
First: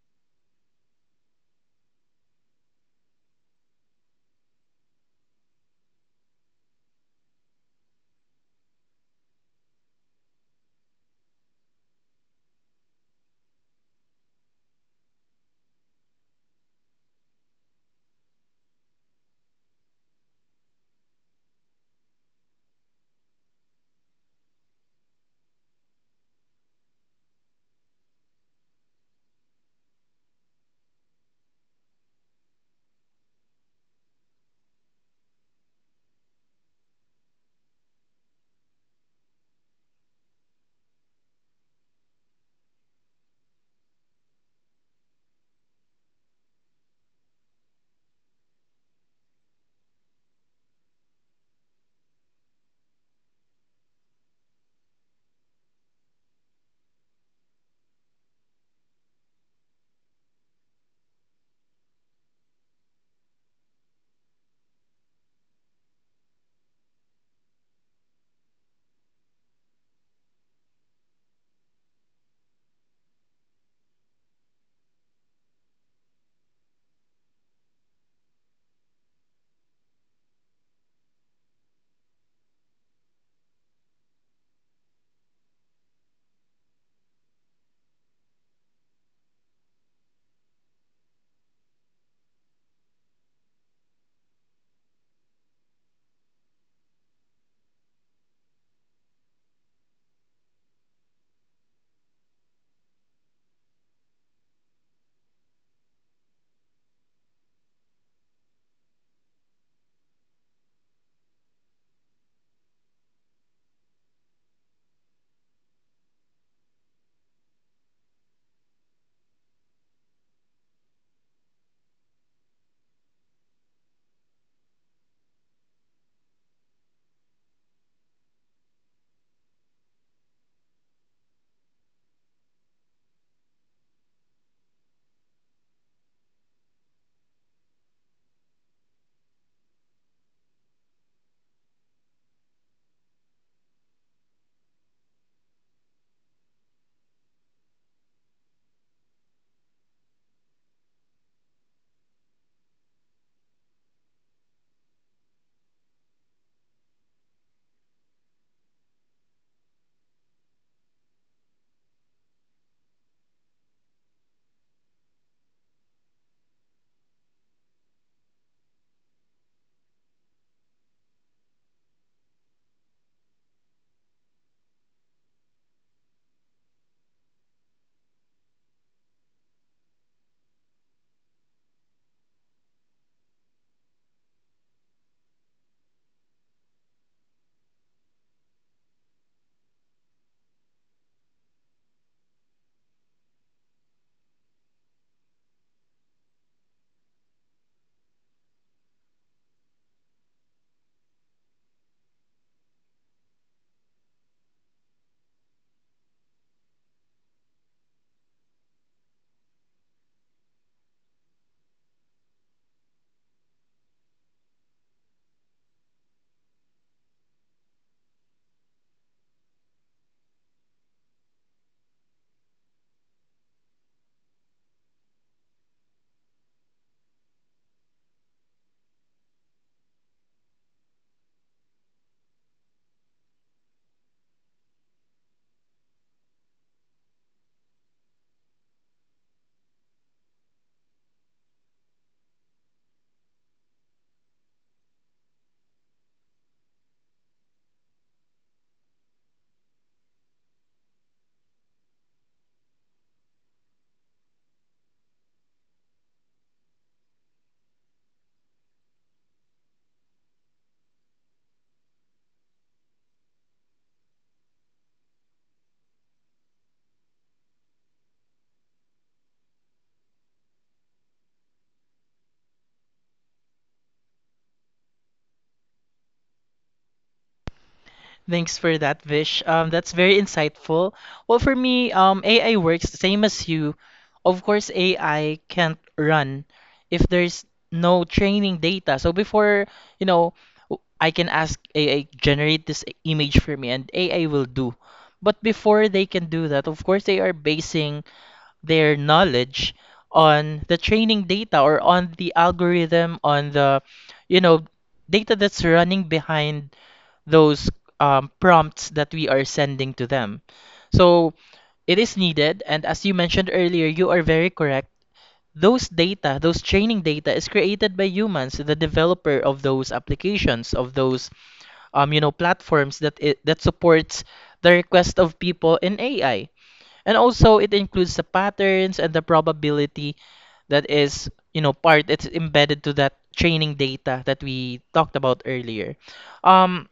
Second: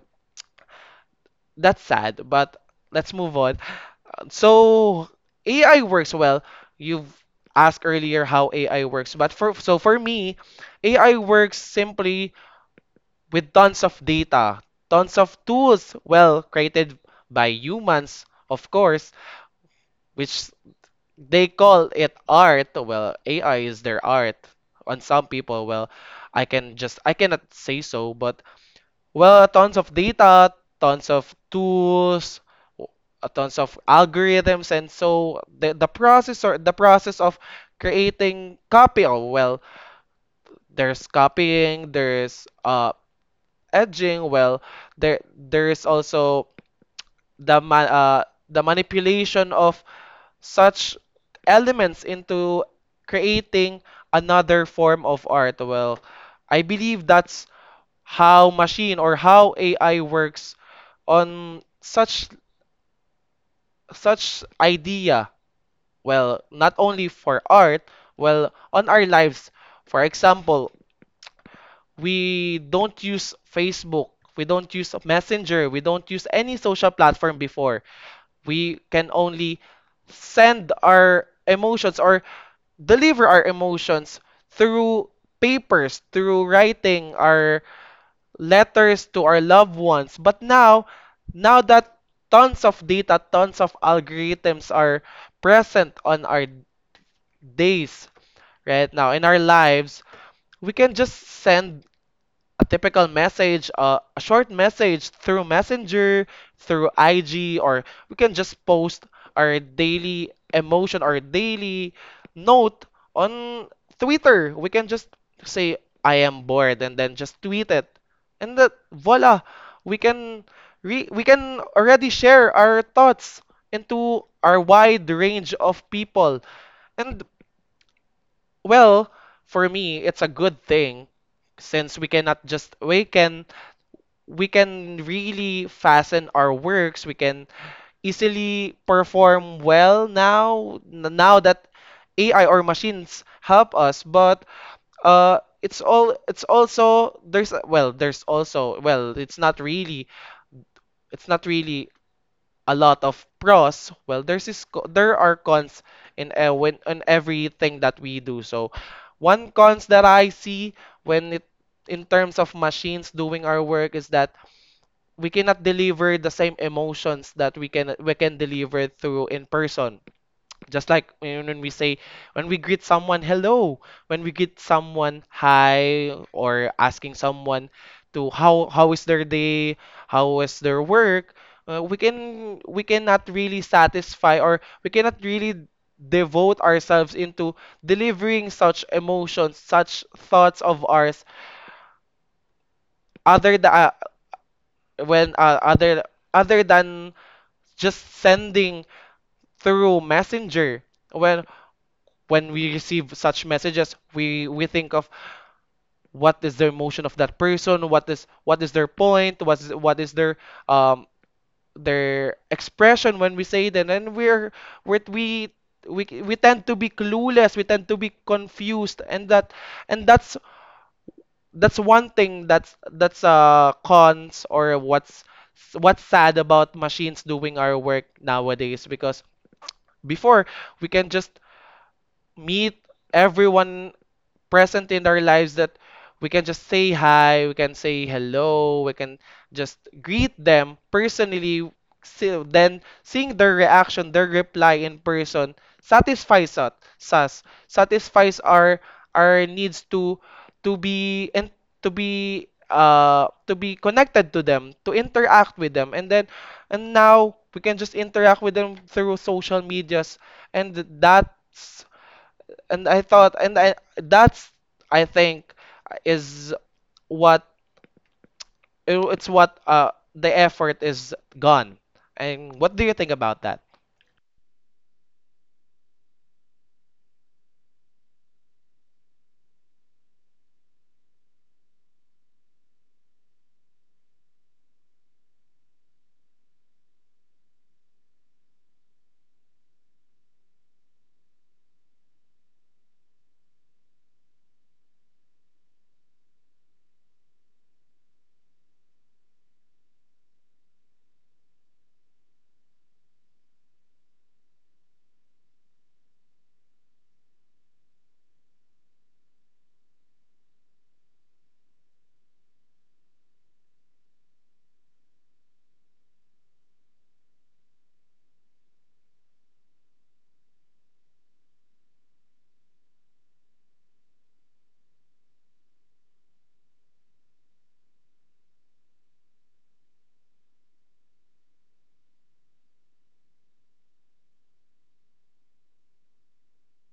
[SPEAKER 2] that's sad, but let's move on. So AI works well. You've asked earlier how AI works, but for me, AI works simply with tons of data, tons of tools, well, created by humans, of course, which they call it art. Well, AI is their art. On some people, well, I cannot say so, but well, tons of data, tons of tools, w- tons of algorithms, and so the process or the process of creating copy. Oh, well, there's copying, there's edging. Well, there's also the ma uh, the manipulation of such elements into creating another form of art. Well, I believe that's how machine or how AI works on such idea. Well, not only for art, well, on our lives, for example, we don't use Facebook, we don't use Messenger, we don't use any social platform before. We can only send our emotions or deliver our emotions through papers, through writing our letters to our loved ones. But now, now that tons of data, tons of algorithms are present on our days right now in our lives, we can just send a typical message, a short message through Messenger, through IG, or we can just post our daily emotion or daily note on Twitter. We can just say, I am bored, and then just tweet it. And that, voila, we can we can already share our thoughts into our wide range of people. And well, for me, it's a good thing since we cannot just we can really fasten our works. We can easily perform well now, now that AI or machines help us. But it's all it's also there's a- well there's also well it's not really a lot of pros. Well, there are cons in when on everything that we do. So one cons that I see when it in terms of machines doing our work is that we cannot deliver the same emotions that we can deliver through in person. Just like when we say when we greet someone hello, when we greet someone hi, or asking someone to how is their day, how is their work. Uh, we cannot really satisfy or we cannot really devote ourselves into delivering such emotions, such thoughts of ours other than when other other than just sending through messenger. When we receive such messages, we think of what is the emotion of that person, what is their point, what is um their expression when we say that. And then we're we tend to be clueless, we tend to be confused. And that's one thing that's cons, or what's sad about machines doing our work nowadays. Because Before, we can just meet everyone present in our lives, that we can just say hi, we can say hello, we can just greet them personally. So then seeing their reaction, their reply in person satisfies us, satisfies our needs to be and to be connected to them, to interact with them. And then and now we can just interact with them through social medias, and that's and I thought, and I that's I think is what it's what the effort is gone. And what do you think about that?
[SPEAKER 1] Thanks for that, Vish. That's very insightful. Well, for me, AI works the same as you. Of course, AI can't run if there's no training data. So before, you know, I can ask AI generate this image for me, and AI will do. But before they can do that, of course, they are basing their knowledge on the training data or on the algorithm, on the, you know, data that's running behind those prompts that we are sending to them. So it is needed, and as you mentioned earlier, you are very correct. Those data, those training data, is created by humans, the developer of those applications, of those you know, platforms that it, that supports the request of people in AI, and also it includes the patterns and the probability that is, you know, part, it's embedded to that training data that we talked about earlier. Um,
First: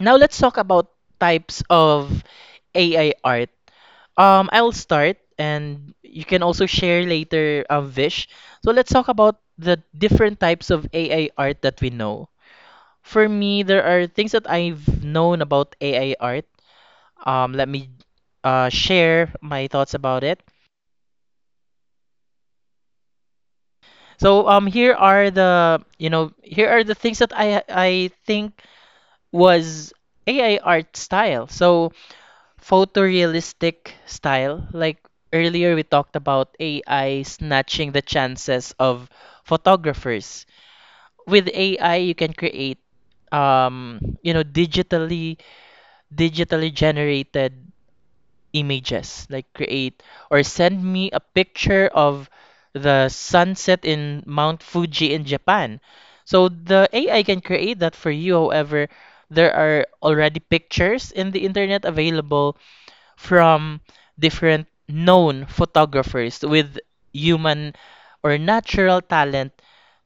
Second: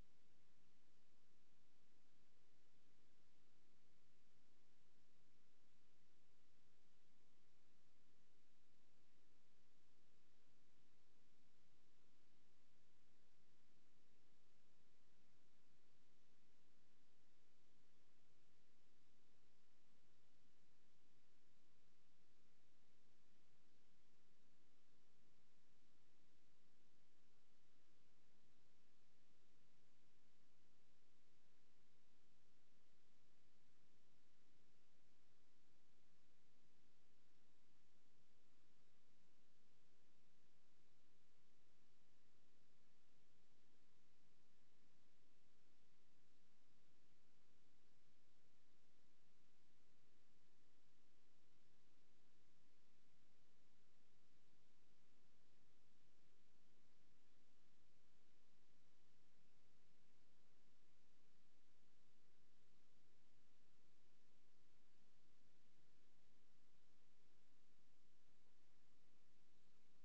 [SPEAKER 1] Now let's talk about types of AI art. I'll start and you can also share later, Vish. So let's talk about the different types of AI art that we know. For me, there are things that I've known about AI art. Let me share my thoughts about it. So here are the, you know, here are the things that I think was AI art style. So photorealistic style. Like earlier, we talked about AI snatching the chances of photographers. With AI, you can create, you know, digitally generated images. Like create or send me a picture of the sunset in Mount Fuji in Japan. So the AI can create that for you. However, there are already pictures in the internet available from different known photographers with human or natural talent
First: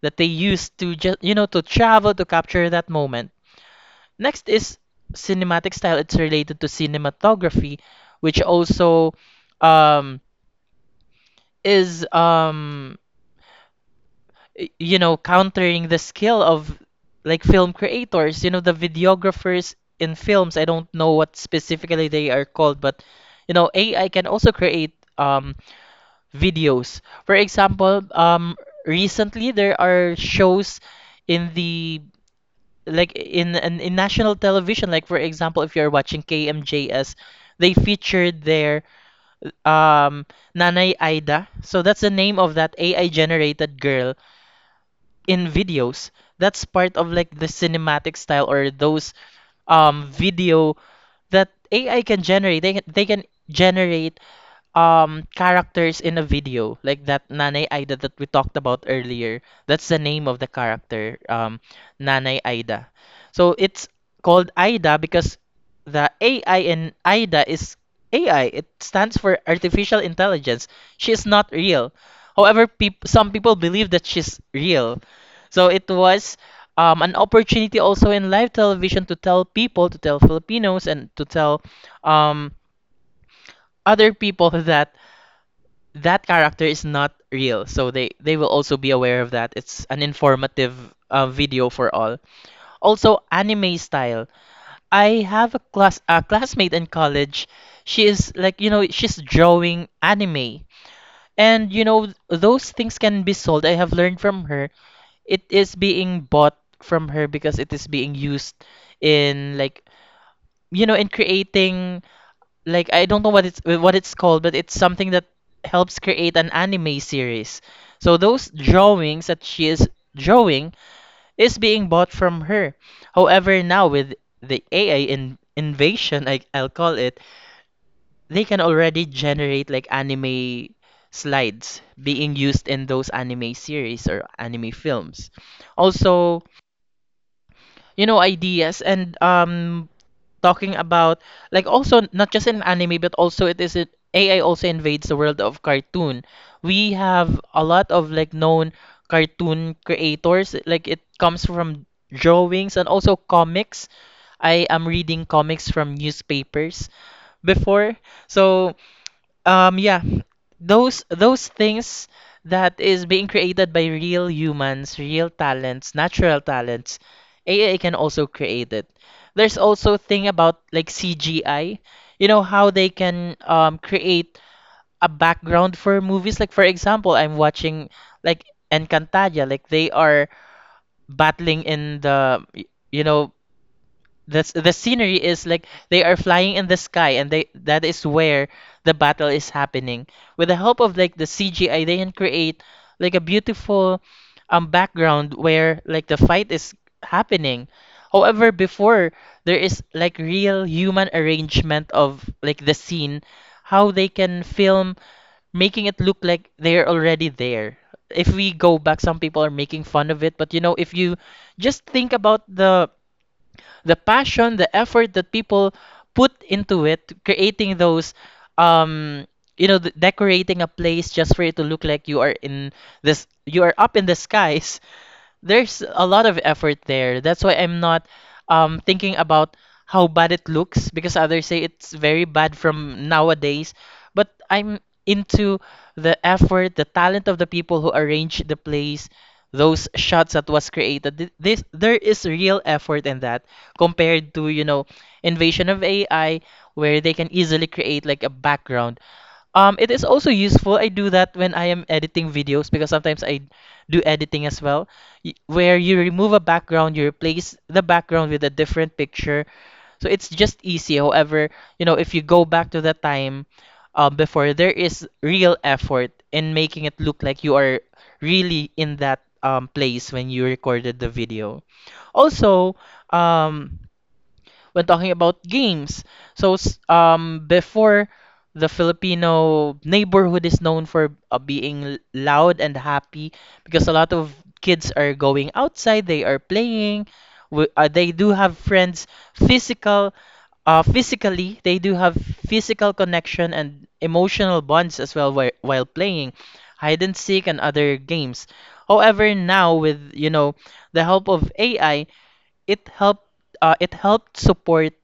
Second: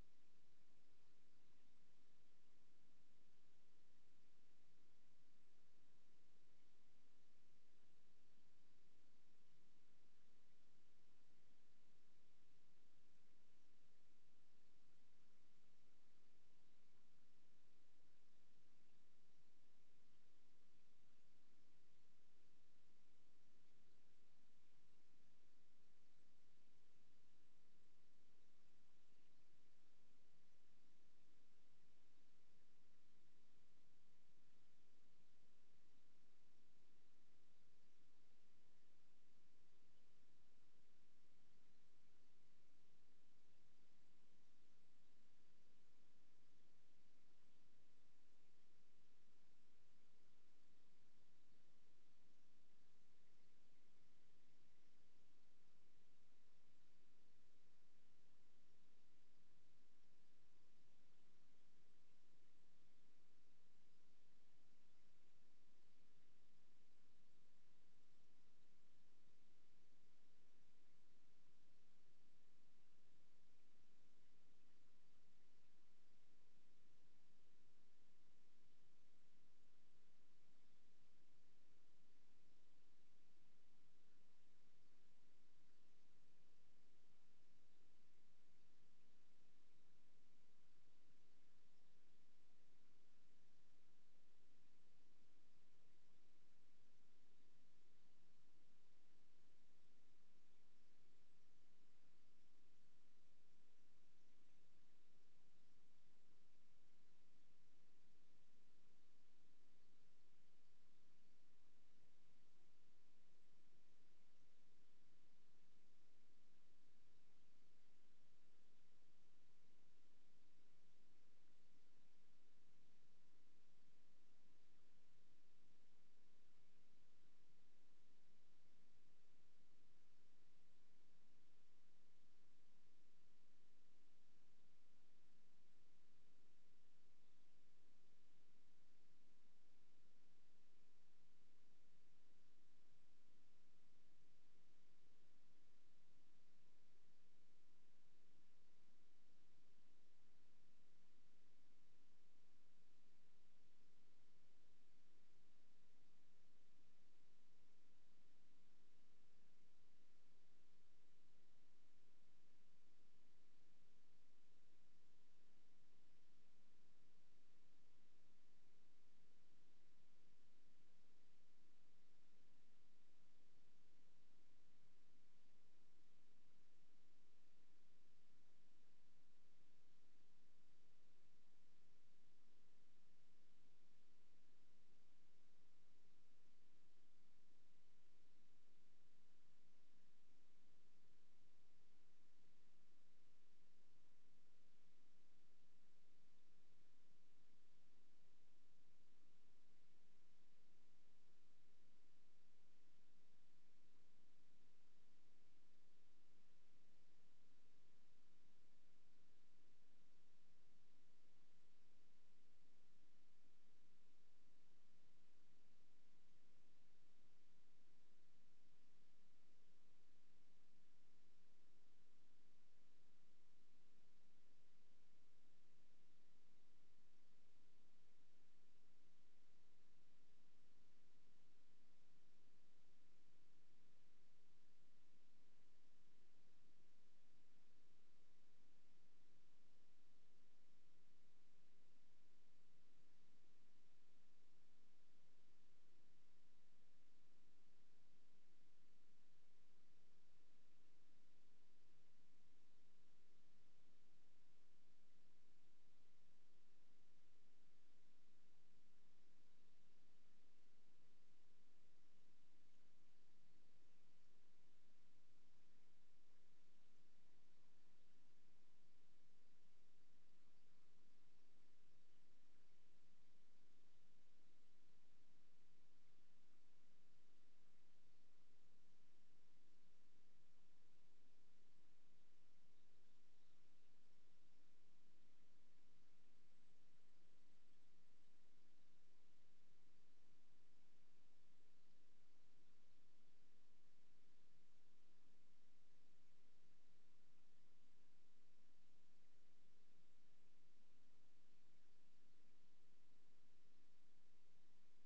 [SPEAKER 1] that they use to just, you know, to travel to capture that moment. Next is cinematic style. It's related to cinematography, which also um, is you know, countering the skill of like film creators. You know, the videographers in films. I don't know what specifically they are called, but you know, AI can also create videos. For example, recently there are shows in the in national television. Like for example, if you're watching KMJS, they featured their um Nanay Aida. So that's the name of that AI generated girl in videos. That's part of like the cinematic style or those video that AI can generate. They can generate characters in a video like that Nanay Aida that we talked about earlier. That's the name of the character, Nanay Aida. So it's called Aida because the AI in Aida is AI. It stands for artificial intelligence. She is not real. However, some people believe that she's real. So it was an opportunity also in live television to tell people, to tell Filipinos, and to tell um, other people [laughs] that that character is not real, so they will also be aware of that. It's an informative video for all. Also, anime style. I have a classmate in college. She is like you know she's drawing anime, and you know those things can be sold. I have learned from her. It is being bought from her because it is being used in like you know in creating like I don't know what it's called, but it's something that helps create an anime series. So those drawings that she is drawing is being bought from her. However, now with the AI in invasion, I'll call it, they can already generate like anime slides being used in those anime series or anime films. Also, you know, ideas and talking about like also not just in anime but also it is it AI also invades the world of cartoon. We have a lot of like known cartoon creators like it comes from drawings and also comics. I am reading comics from newspapers before. So um, yeah, those things that is being created by real humans, real talents, natural talents, AI can also create it. There's also thing about like CGI, you know how they can create a background for movies. Like for example, I'm watching like Encantadia, like they are battling in the you know that's the scenery is like they are flying in the sky, and they that is where the battle is happening. With the help of like the CGI, they can create like a beautiful background where like the fight is happening. However, before there is like real human arrangement of like the scene, how they can film, making it look like they're already there. If we go back, some people are making fun of it, but you know, if you just think about the passion, the effort that people put into it, creating those, um, you know, decorating a place just for it to look like you are in this, you are up in the [laughs] skies, there's a lot of effort there. That's why I'm not thinking about how bad it looks because others say it's very bad from nowadays, but I'm into the effort, the talent of the people who arranged the place, those shots that was created. This there is real effort in that compared to, you know, invasion of AI where they can easily create like a background. It is also useful. I do that when I am editing videos because sometimes I do editing as well where you remove a background, you replace the background with a different picture. So it's just easy. However, you know, if you go back to the time before, there is real effort in making it look like you are really in that place when you recorded the video. Also, um, when talking about games. So, before the Filipino neighborhood is known for being loud and happy because a lot of kids are going outside, they are playing, they do have friends, physical, physically, they do have physical connection and emotional bonds as well while playing hide and seek and other games. However, now with you know the help of AI, it helped it helped support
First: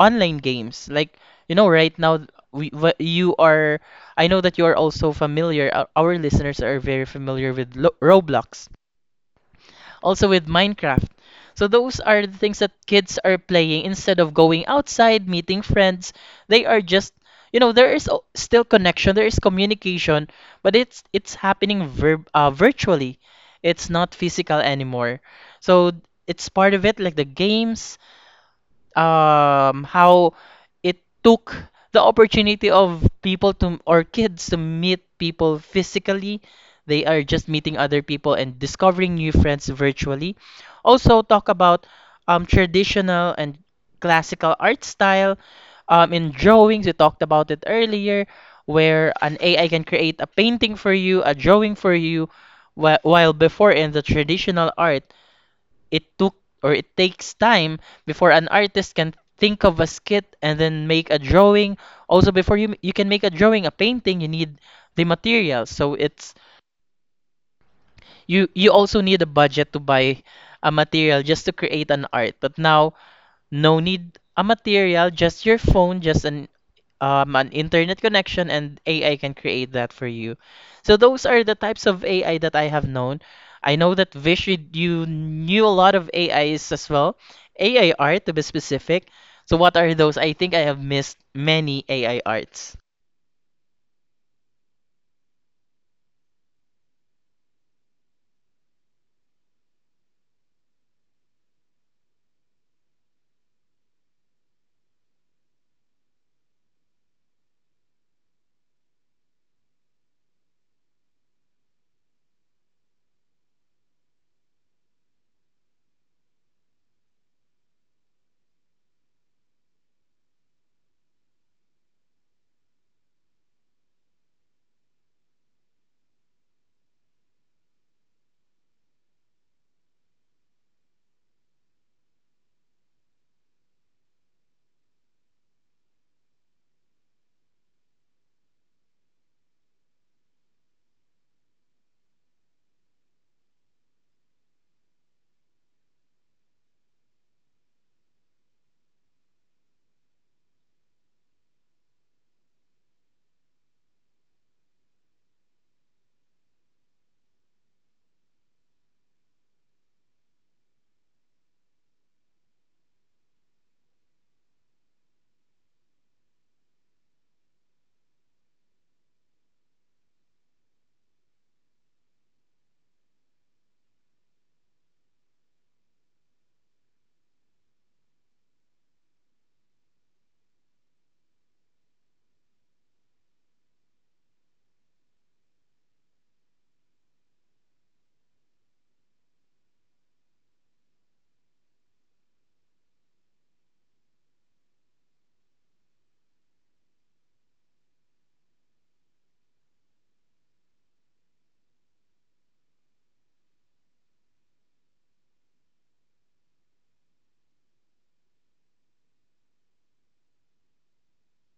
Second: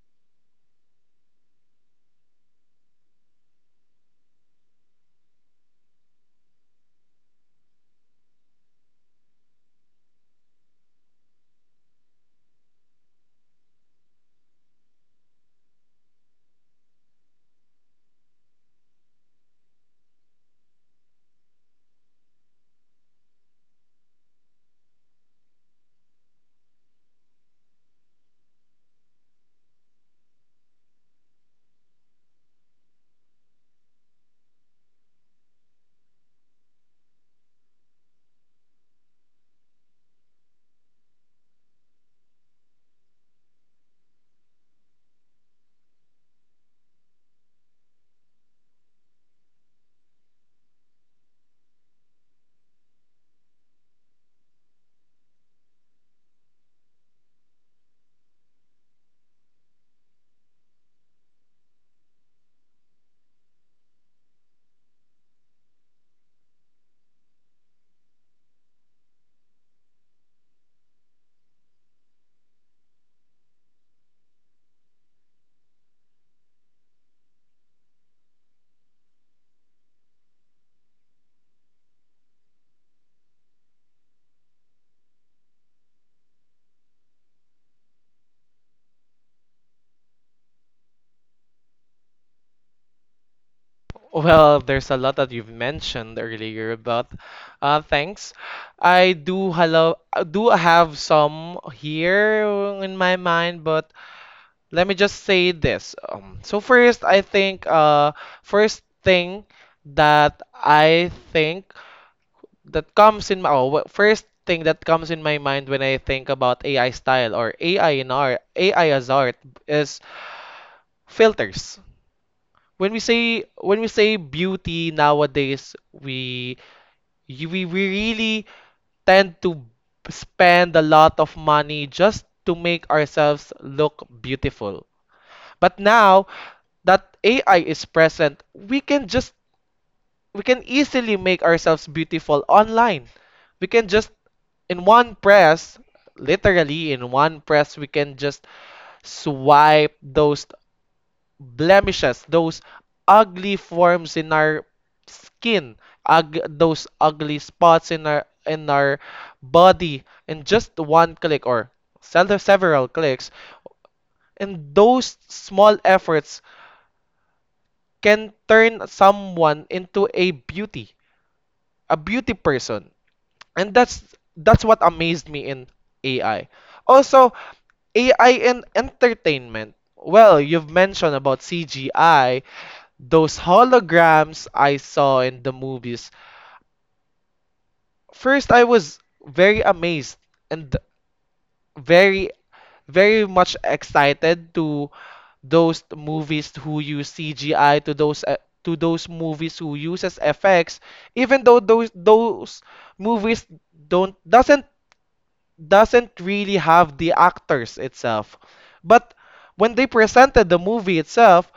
[SPEAKER 1] online games. Like, you know, right now you are I know that you are also familiar, our listeners are very familiar with Roblox, also with Minecraft. So those are the things that kids are playing instead of going outside, meeting friends. They are just, you know, there is still connection, there is communication, but it's happening verb virtually. It's not physical anymore. So it's part of it, like the games, how it took the opportunity of people to or kids to meet people physically. They are just meeting other people and discovering new friends virtually. Also talk about traditional and classical art style. In drawings, we talked about it earlier, where an AI can create a painting for you, a drawing for you, while before in the traditional art, it took or it takes time before an artist can think of a skit and then make a drawing. Also, before you can make a drawing, a painting, you need the material. So it's you also need a budget to buy a material just to create an art. But now no need a material, just your phone, just an internet connection, and AI can create that for you. So those are the types of AI that I have known. I know that Vish, you knew a lot of AIs as well, AI art to be specific. So what are those? I think I have missed many AI arts.
[SPEAKER 2] Well, there's a lot that you've mentioned earlier, but thanks. I do have some here in my mind, but let me just say this. So first, I think first thing that I think that comes in my oh, wha- first thing that comes in my mind when I think about AI style or AI in art, AI as art is filters. When we say beauty nowadays, we really tend to spend a lot of money just to make ourselves look beautiful. But now that AI is present, we can just we can easily make ourselves beautiful online. We can just in one press, literally in one press, we can just swipe those blemishes, those ugly forms in our skin, ug those ugly spots in our body in just one click or several clicks. And those small efforts can turn someone into a beauty person. And that's what amazed me in AI. Also, AI in entertainment. Well, you've mentioned about CGI, those holograms I saw in the movies. First, I was very amazed and very, very much excited to those movies who use CGI, to those movies who uses FX, even though those movies don't doesn't really have the actors itself. But when they presented the movie itself,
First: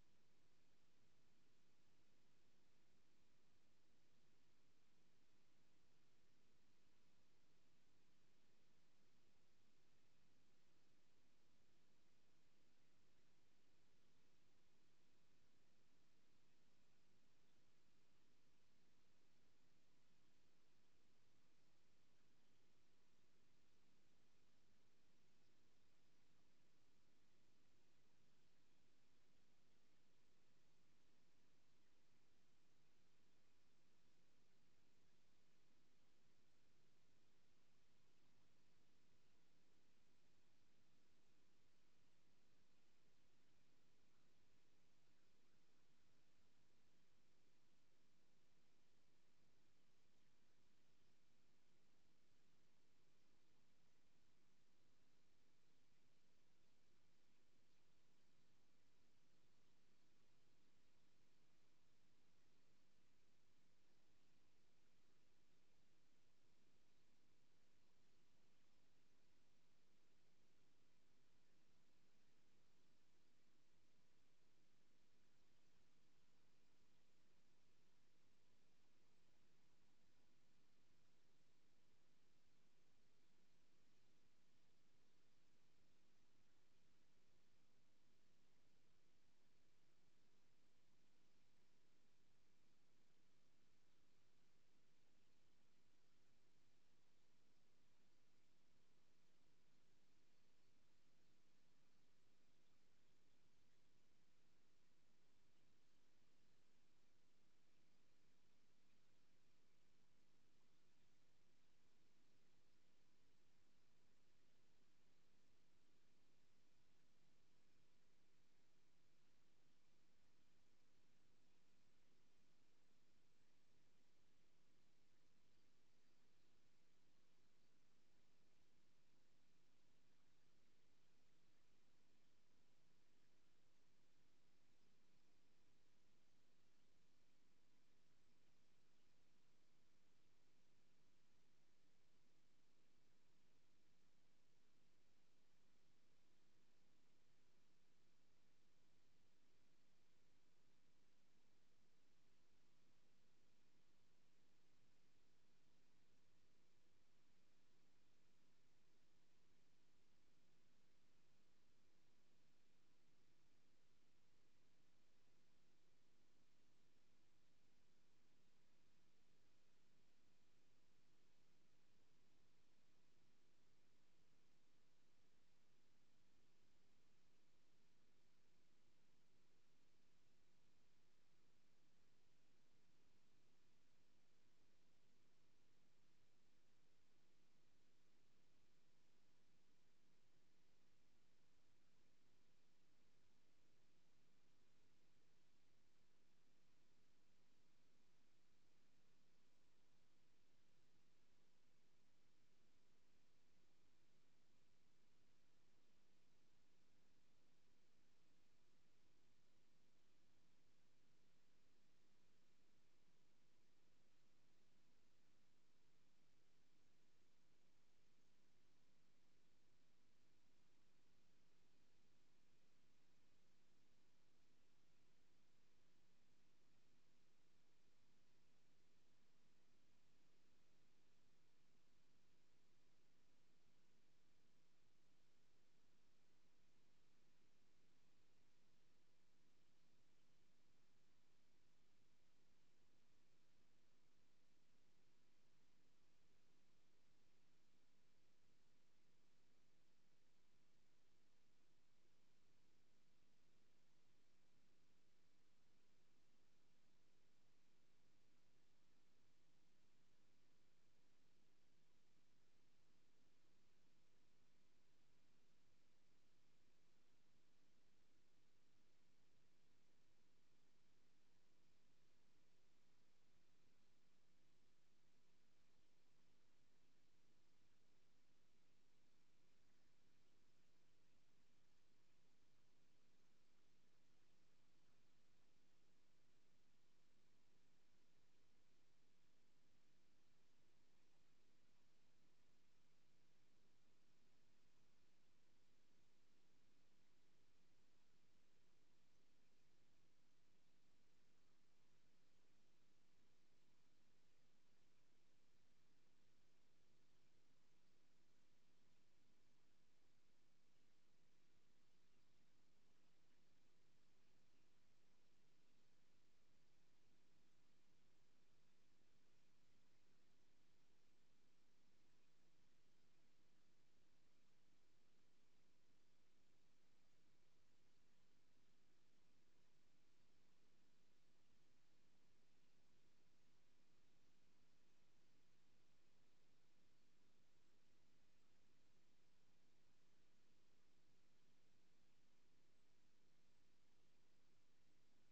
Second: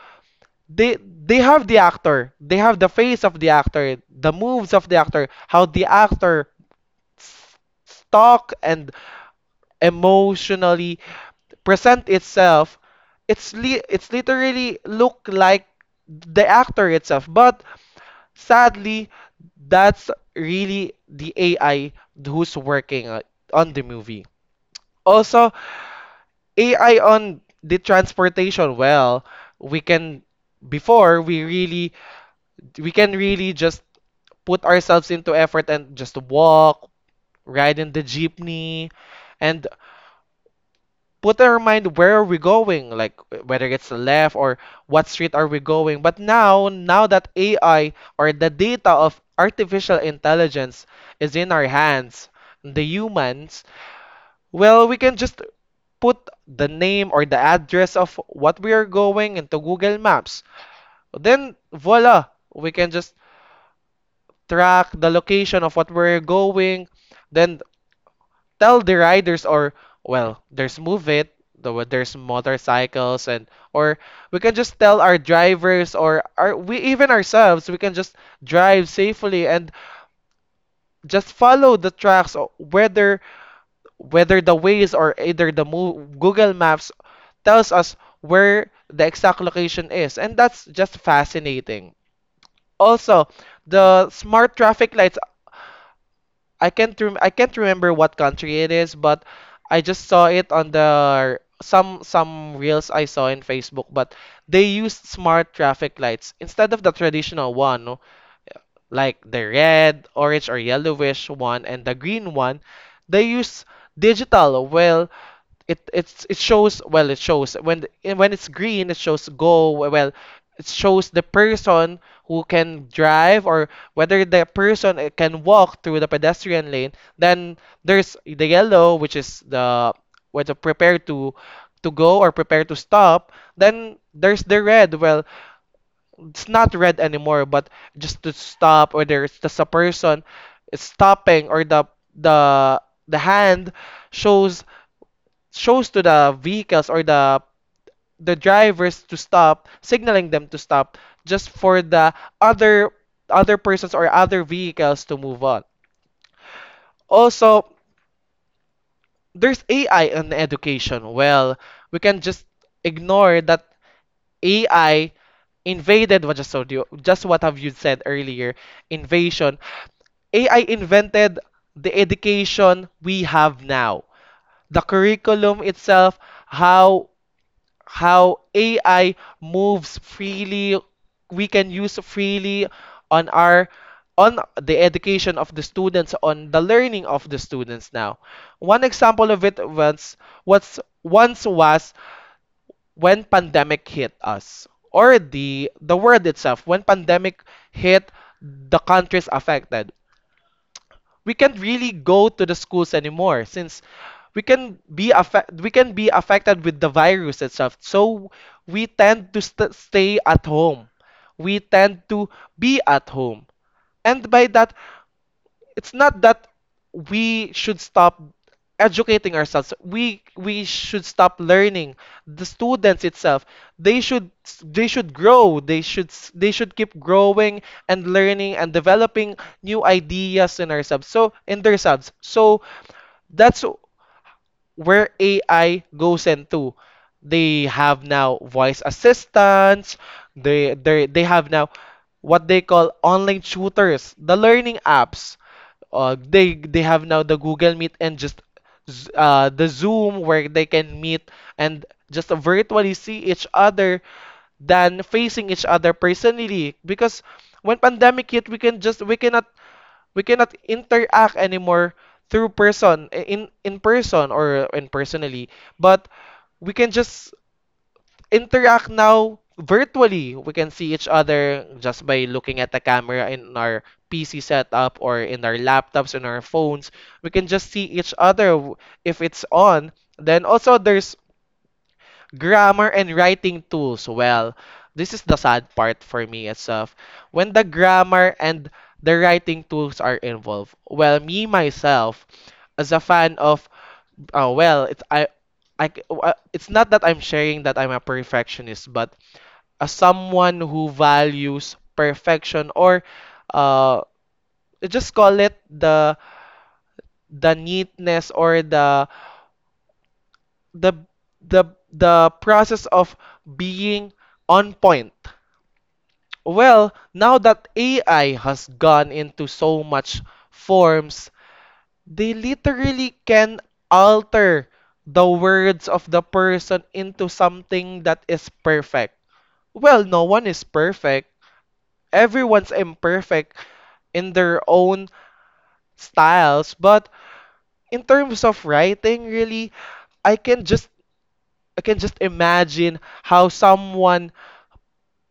[SPEAKER 2] they they have the actor, they have the face of the actor, the moves of the actor, how the actor s- talk and emotionally present itself. It's literally look like the actor itself. But sadly, that's really the AI who's working on the movie. Also, AI on the transportation, well, we can before we really we can really just put ourselves into effort and just walk, ride in the jeepney, and put in our mind where are we going, like whether it's left or what street are we going. But now, now that AI or the data of artificial intelligence is in our hands, the humans, well, we can just put the name or the address of what we are going into Google Maps. Then voila, we can just track the location of what we're going. Then tell the riders or well, there's move it. There's motorcycles, and or we can just tell our drivers or our we even ourselves we can just drive safely and just follow the tracks whether the ways or either the Google Maps tells us where the exact location is, and that's just fascinating. Also, the smart traffic lights, I can't I can't remember what country it is, but I just saw it on the some reels I saw in Facebook, but they used smart traffic lights instead of the traditional one, no? Like the red, orange, or yellowish one, and the green one, they use digital. Well, it it's it shows well it shows when it's green it shows go, well it shows the person who can drive or whether the person can walk through the pedestrian lane. Then there's the yellow, which is the whether prepare to go or prepare to stop. Then there's the red, well it's not red anymore, but just to stop, or there's just a person stopping, or the hand shows shows to the vehicles or the drivers to stop, signaling them to stop, just for the other other persons or other vehicles to move on. Also, there's AI in education. Well, we can just ignore that AI invaded what just told you, just what have you said earlier, invasion AI invented the education we have now. The curriculum itself, how how AI moves freely, we can use freely on our on the education of the students, on the learning of the students now. One example of it was what's once was when pandemic hit us, or the world itself, when pandemic hit the countries affected, we can't really go to the schools anymore since we can be affected with the virus itself. So we tend to stay at home. We tend to be at home. And by that, it's not that we should stop educating ourselves. We should stop learning. The students itself, they should they should grow. They should keep growing and learning and developing new ideas in ourselves, so in themselves. So that's where AI goes into. They have now voice assistants. They have now what they call online tutors, the learning apps. They have now the Google Meet, and just the Zoom where they can meet and just virtually see each other than facing each other personally. Because when pandemic hit, we can just we cannot interact anymore through person, in person or in personally. But we can just interact now virtually, we can see each other just by looking at the camera in our pc setup, or in our laptops, in our phones, we can just see each other if it's on. Then also there's grammar and writing tools. Well, this is the sad part for me itself. When the grammar and the writing tools are involved, well, me myself, as a fan of, uh, well, it's I, it's not that I'm sharing that I'm a perfectionist, but as someone who values perfection, or, uh, just call it the neatness, or the the the process of being on point. Well, now that AI has gone into so much forms, they literally can alter the words of the person into something that is perfect. Well, no one is perfect. Everyone's imperfect in their own styles, but in terms of writing, really, I can just I can just imagine how someone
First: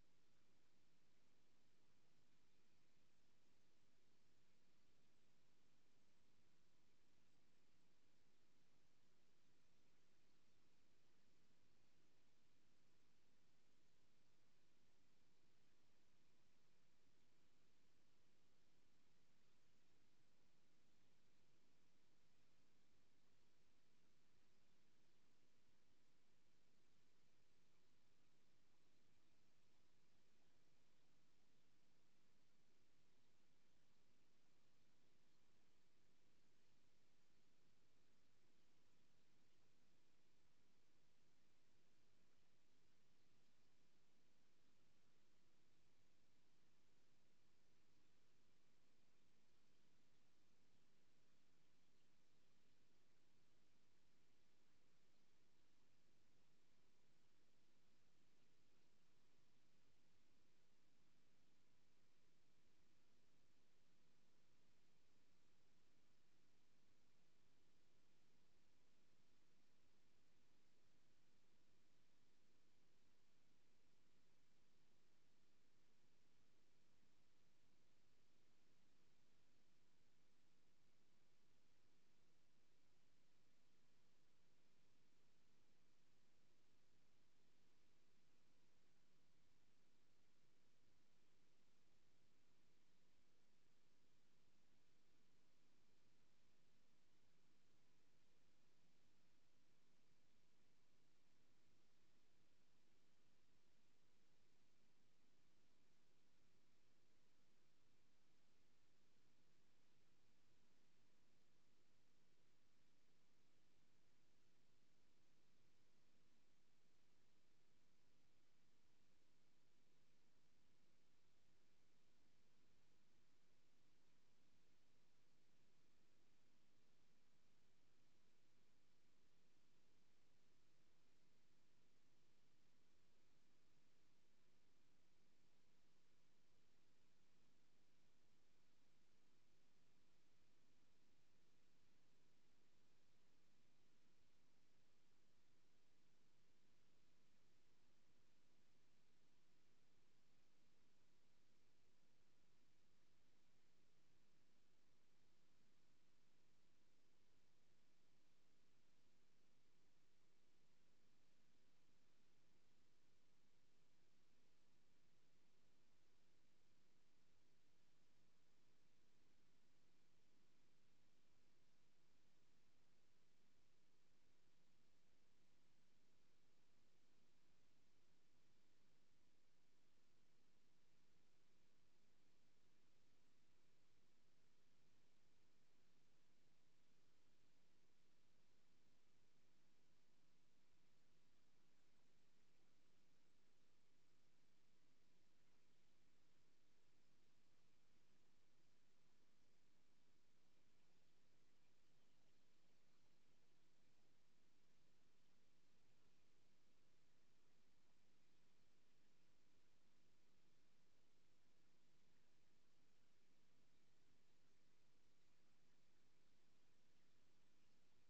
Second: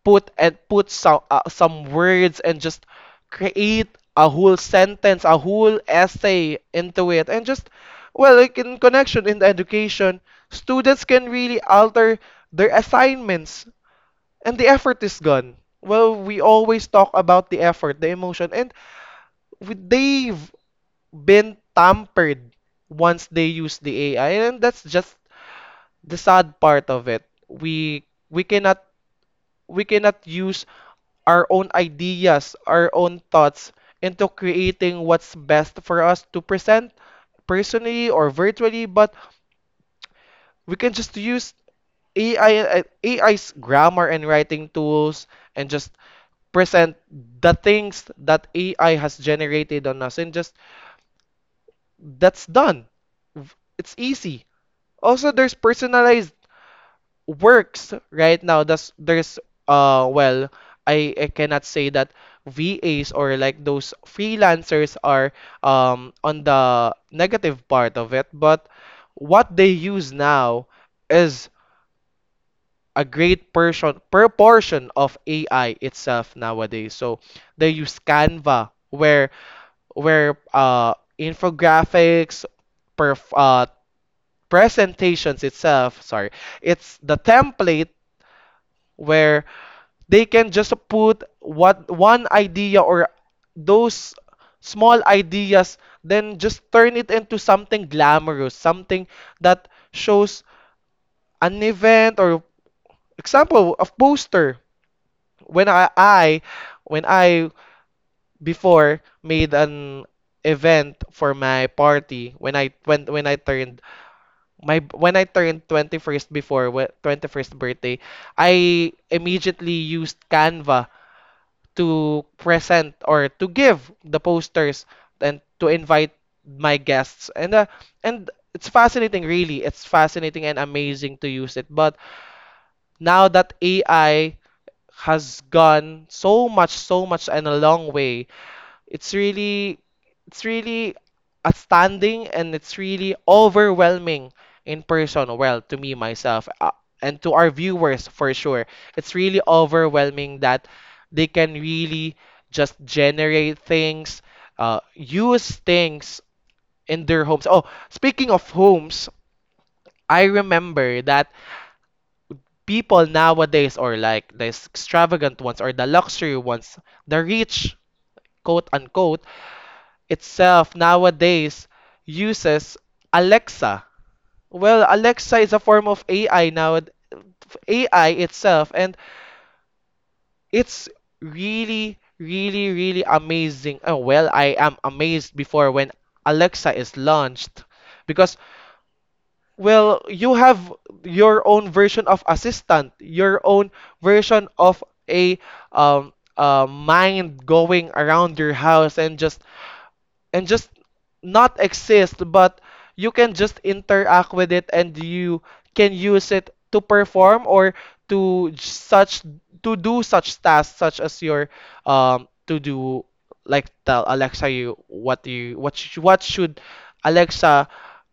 [SPEAKER 2] put some words and just create a whole sentence, a whole essay into it, and just well, like in connection in the education, students can really alter their assignments, and the effort is gone. Well, we always talk about the effort, the emotion, and they've been tampered once they use the AI, and that's just the sad part of it. We cannot use our own ideas, our own thoughts into creating what's best for us to present personally or virtually. But we can just use AI AI's grammar and writing tools and just present the things that AI has generated on us, and just that's done. V- It's easy. Also, there's personalized works right now that's there's uh well I cannot say that VAs or like those freelancers are on the negative part of it, but what they use now is a great portion proportion of AI itself nowadays. So they use Canva where where uh infographics perf presentations itself, sorry, it's the template where they can just put what one idea or those small ideas, then just turn it into something glamorous, something that shows an event, or example of poster when I when I before made an event for my party when I turned my when I turned 21st before 21st birthday. I immediately used Canva to present or to give the posters and to invite my guests. And it's fascinating, really. It's fascinating and amazing to use it. But now that AI has gone so much and a long way, it's really it's really astounding, and it's really overwhelming in person. Well, to me myself, and to our viewers for sure. It's really overwhelming that they can really just generate things, use things in their homes. Oh, speaking of homes, I remember that people nowadays, or like the extravagant ones or the luxury ones, the rich, quote unquote, itself nowadays uses Alexa. Well, Alexa is a form of AI now, AI itself, and it's really, really, really amazing. Oh, well, I am amazed before when Alexa is launched because, well, you have your own version of assistant, your own version of a mind going around your house, and just not exist, but you can just interact with it, and you can use it to perform or to such to do such tasks, such as your to do, like, tell Alexa you what sh what should Alexa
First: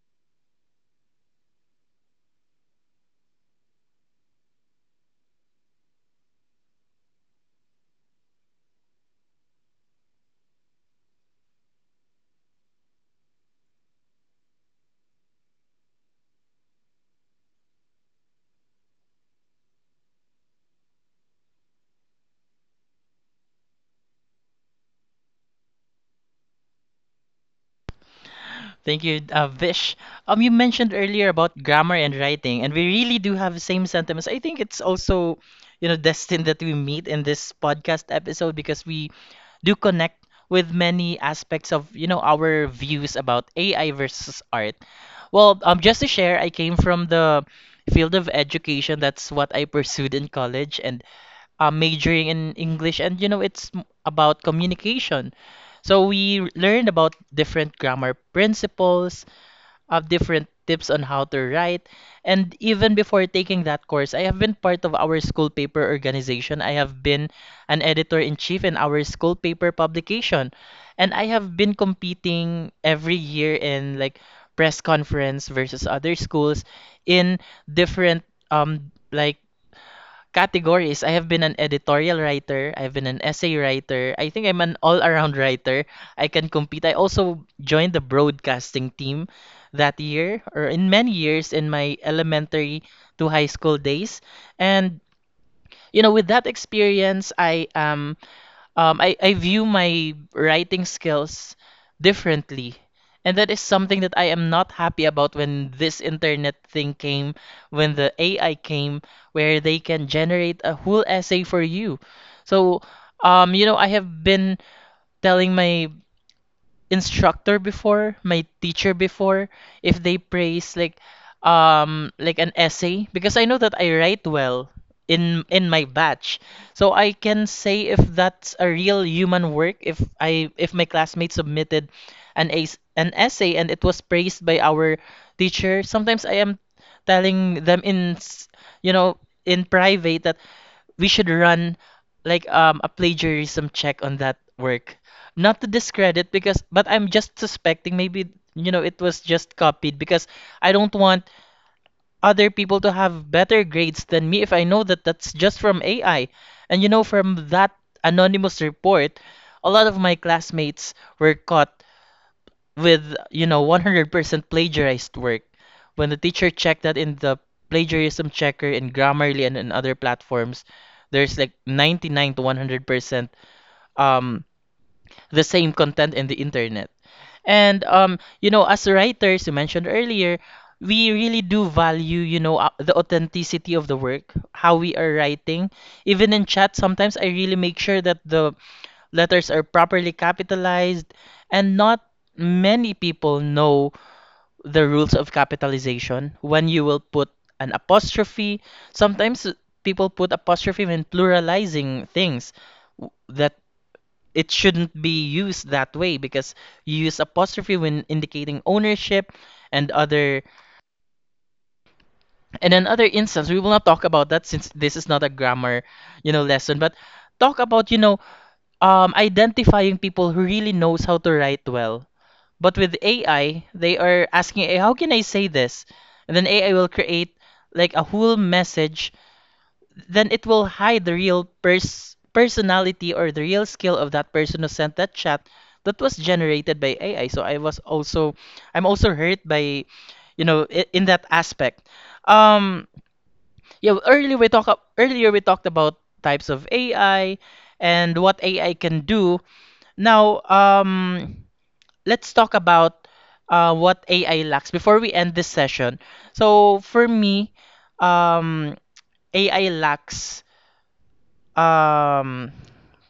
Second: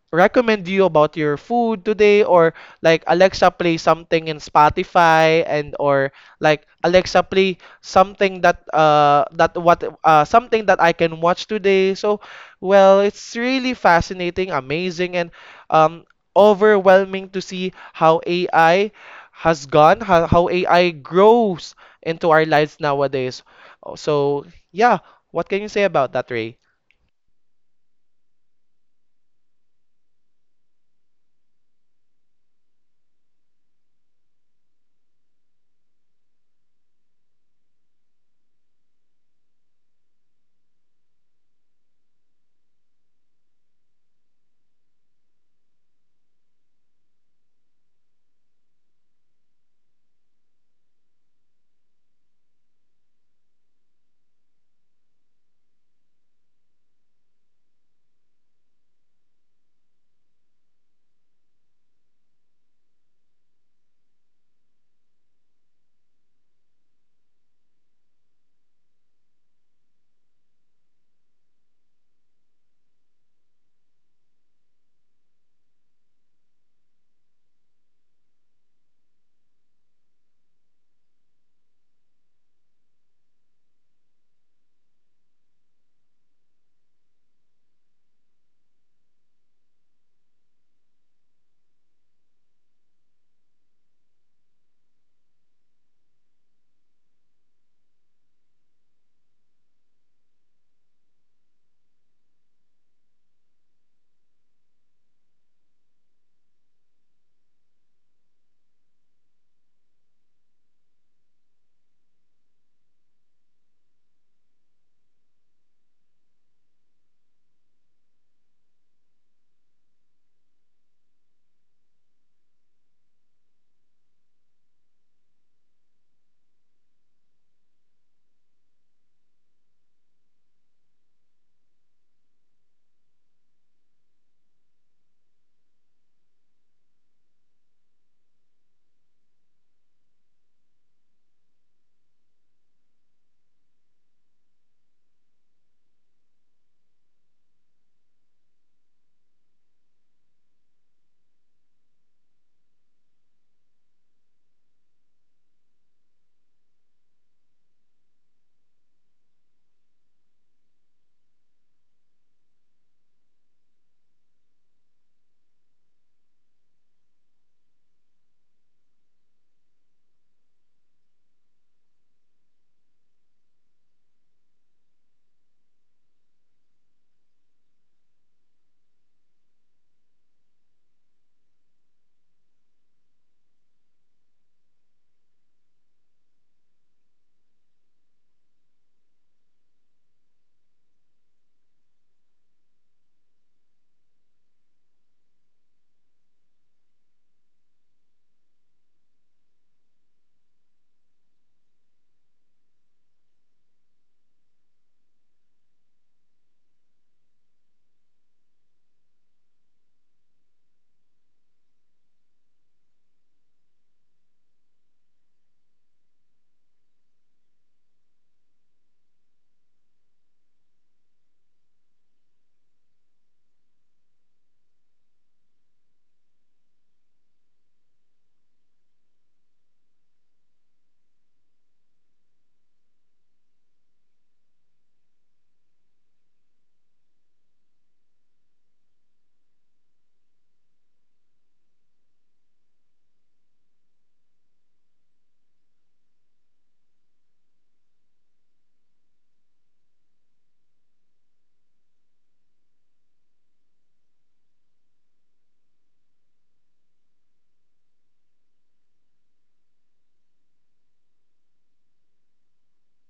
[SPEAKER 2] recommend you about your food today, or like Alexa play something in Spotify and, or like Alexa play something that that what something that I can watch today. So, well, it's really fascinating, amazing, and um overwhelming to see how AI has gone, how AI grows into our lives nowadays. Oh, So yeah, what can you say about that, Ray?
[SPEAKER 1] Thank you, Vish. You mentioned earlier about grammar and writing, and we really do have the same sentiments. I think it's also, you know, [laughs] destined that we meet in this podcast episode because we do connect with many aspects of, you know, our views about AI versus art. Well, just to share, I came from the field of education. That's what I pursued in college, and majoring in English, and you know, about communication. So we learned about different grammar principles, of different tips on how to write, and even before taking that course, I have been part of our school paper organization. I have been an editor in chief in our school paper publication, and I have been competing every year in like press conference versus other schools in different like categories. I have been an editorial writer, I've been an essay writer. I think I'm an all-around writer. I can compete. I also joined the broadcasting team that year or in many years in my elementary to high school days. And you know, with that experience, I am I view my writing skills differently. And that is something that I am not happy about when this internet thing came, when the AI came, where they can generate a whole essay for you. So, you know, I have been telling my instructor before, my teacher before, if they praise like an essay because I know that I write well in my batch. So I can say if that's a real human work if I if my classmate submitted an essay and it was praised by our teacher. Sometimes I am telling them you know in private that we should run like a plagiarism check on that work. Not to discredit because but I'm just suspecting maybe you know it was just copied because I don't want other people to have better grades than me if I know that that's just from AI. And you know from that anonymous report, a lot of my classmates were caught with you know 100% plagiarized work when the teacher checked that in the plagiarism checker in grammarly and in other platforms there's like 99 to 100% um the same content in the internet and you know as writers you mentioned earlier we really do value you know the authenticity of the work, how we are writing. Even in chat sometimes I really make sure that the letters are properly capitalized and not many people know the rules of capitalization. When you will put an apostrophe, sometimes people put apostrophe when pluralizing things that it shouldn't be used that way because you use apostrophe when indicating ownership and other and another instance. We will not talk about that since this is not a grammar you know lesson, but talk about you know identifying people who really knows how to write well. But with AI, they are asking, "Hey, how can I say this?" And then AI will create like a whole message. Then it will hide the real personality or the real skill of that person who sent that chat that was generated by AI. So I was also, I'm also hurt by, you know, in that aspect. Um, yeah, earlier we talked about types of AI and what AI can do. Now, let's talk about what AI lacks before we end this session. So for me, um, AI lacks um,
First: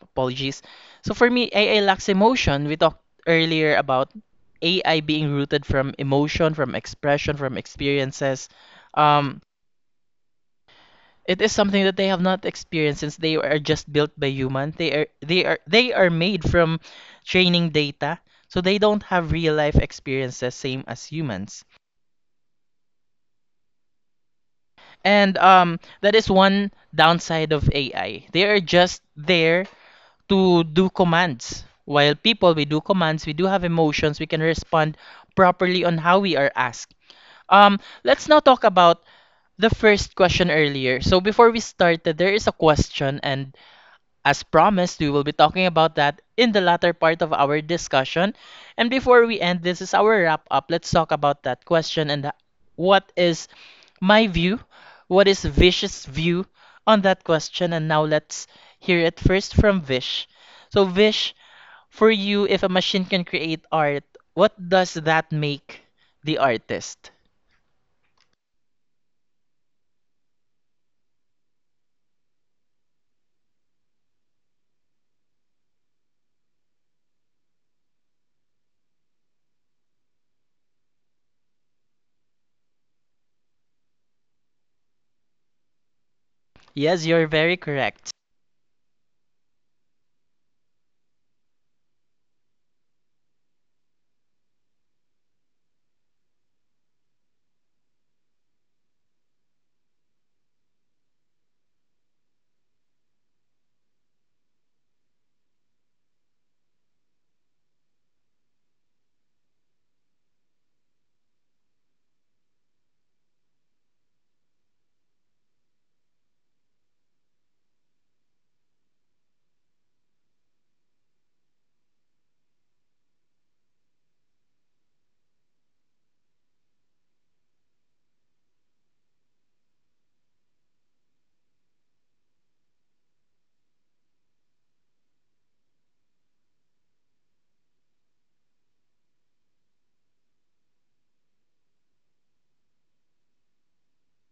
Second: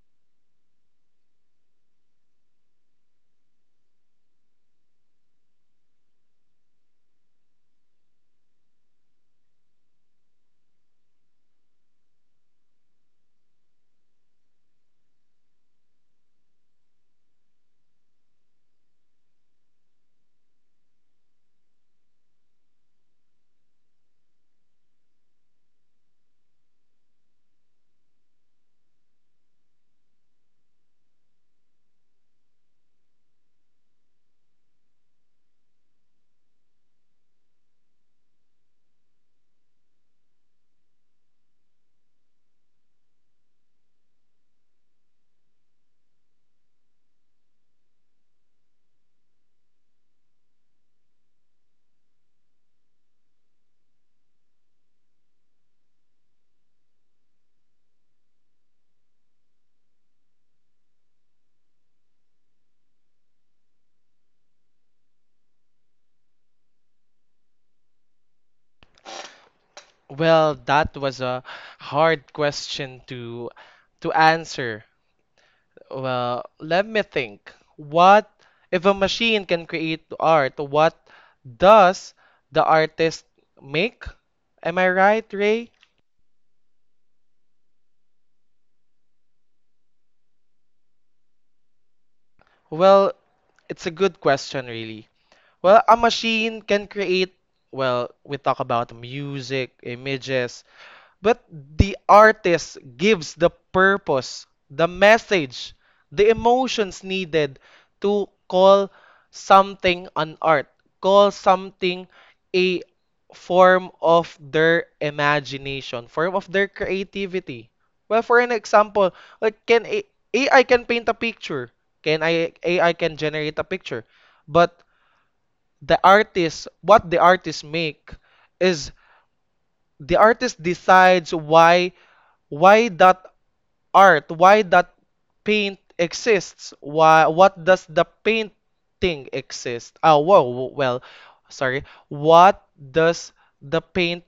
[SPEAKER 1] apologies. So for me, AI lacks emotion. We talked earlier about AI being rooted from emotion, from expression, from experiences. Um, it is something that they have not experienced since they are just built by human. They are made from training data, so they don't have real life experiences same as humans. And that is one downside of AI. They are just there to do commands. While people, we do commands, we do have emotions, we can respond properly on how we are asked. Let's now talk about the first question earlier. So before we started, there is a question, and as promised, we will be talking about that in the latter part of our discussion. And before we end, this is our wrap up. Let's talk about that question and what is my view? What is Vish's view on that question? And now let's hear it first from Vish. So, Vish, for you, if a machine can create art, what does that make the artist?
[SPEAKER 2] Well, that was a hard question to answer. Well, let me think. What if a machine can create art, what does the artist make? Am I right, Ray?
[SPEAKER 1] Yes, you're very correct.
[SPEAKER 2] Well, it's a good question, really. Well, a machine can create, well, we talk about music, images, but the artist gives the purpose, the message, the emotions needed to call something an art, call something a form of their imagination, form of their creativity. Well, for an example, like, AI can paint a picture, can I AI can generate a picture, but the artist, what the artist make is the artist decides why that art, why that paint exists? Why, what does the painting exist? Oh, whoa, well, sorry. What does the paint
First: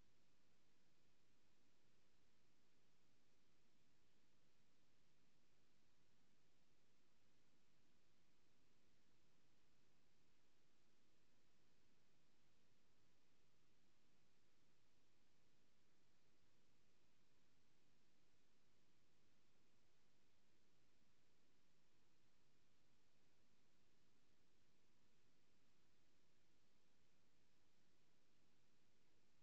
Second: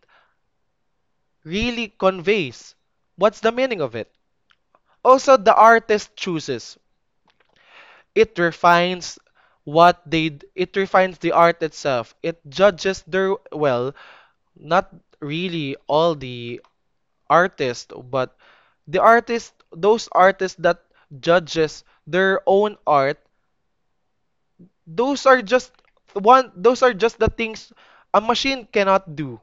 [SPEAKER 2] really conveys? What's the meaning of it? Also, the artist chooses. It refines what they it refines the art itself. It judges their, well, not really all the artist, but the artists, those artists that judges their own art, those are just those are just the things a machine cannot do.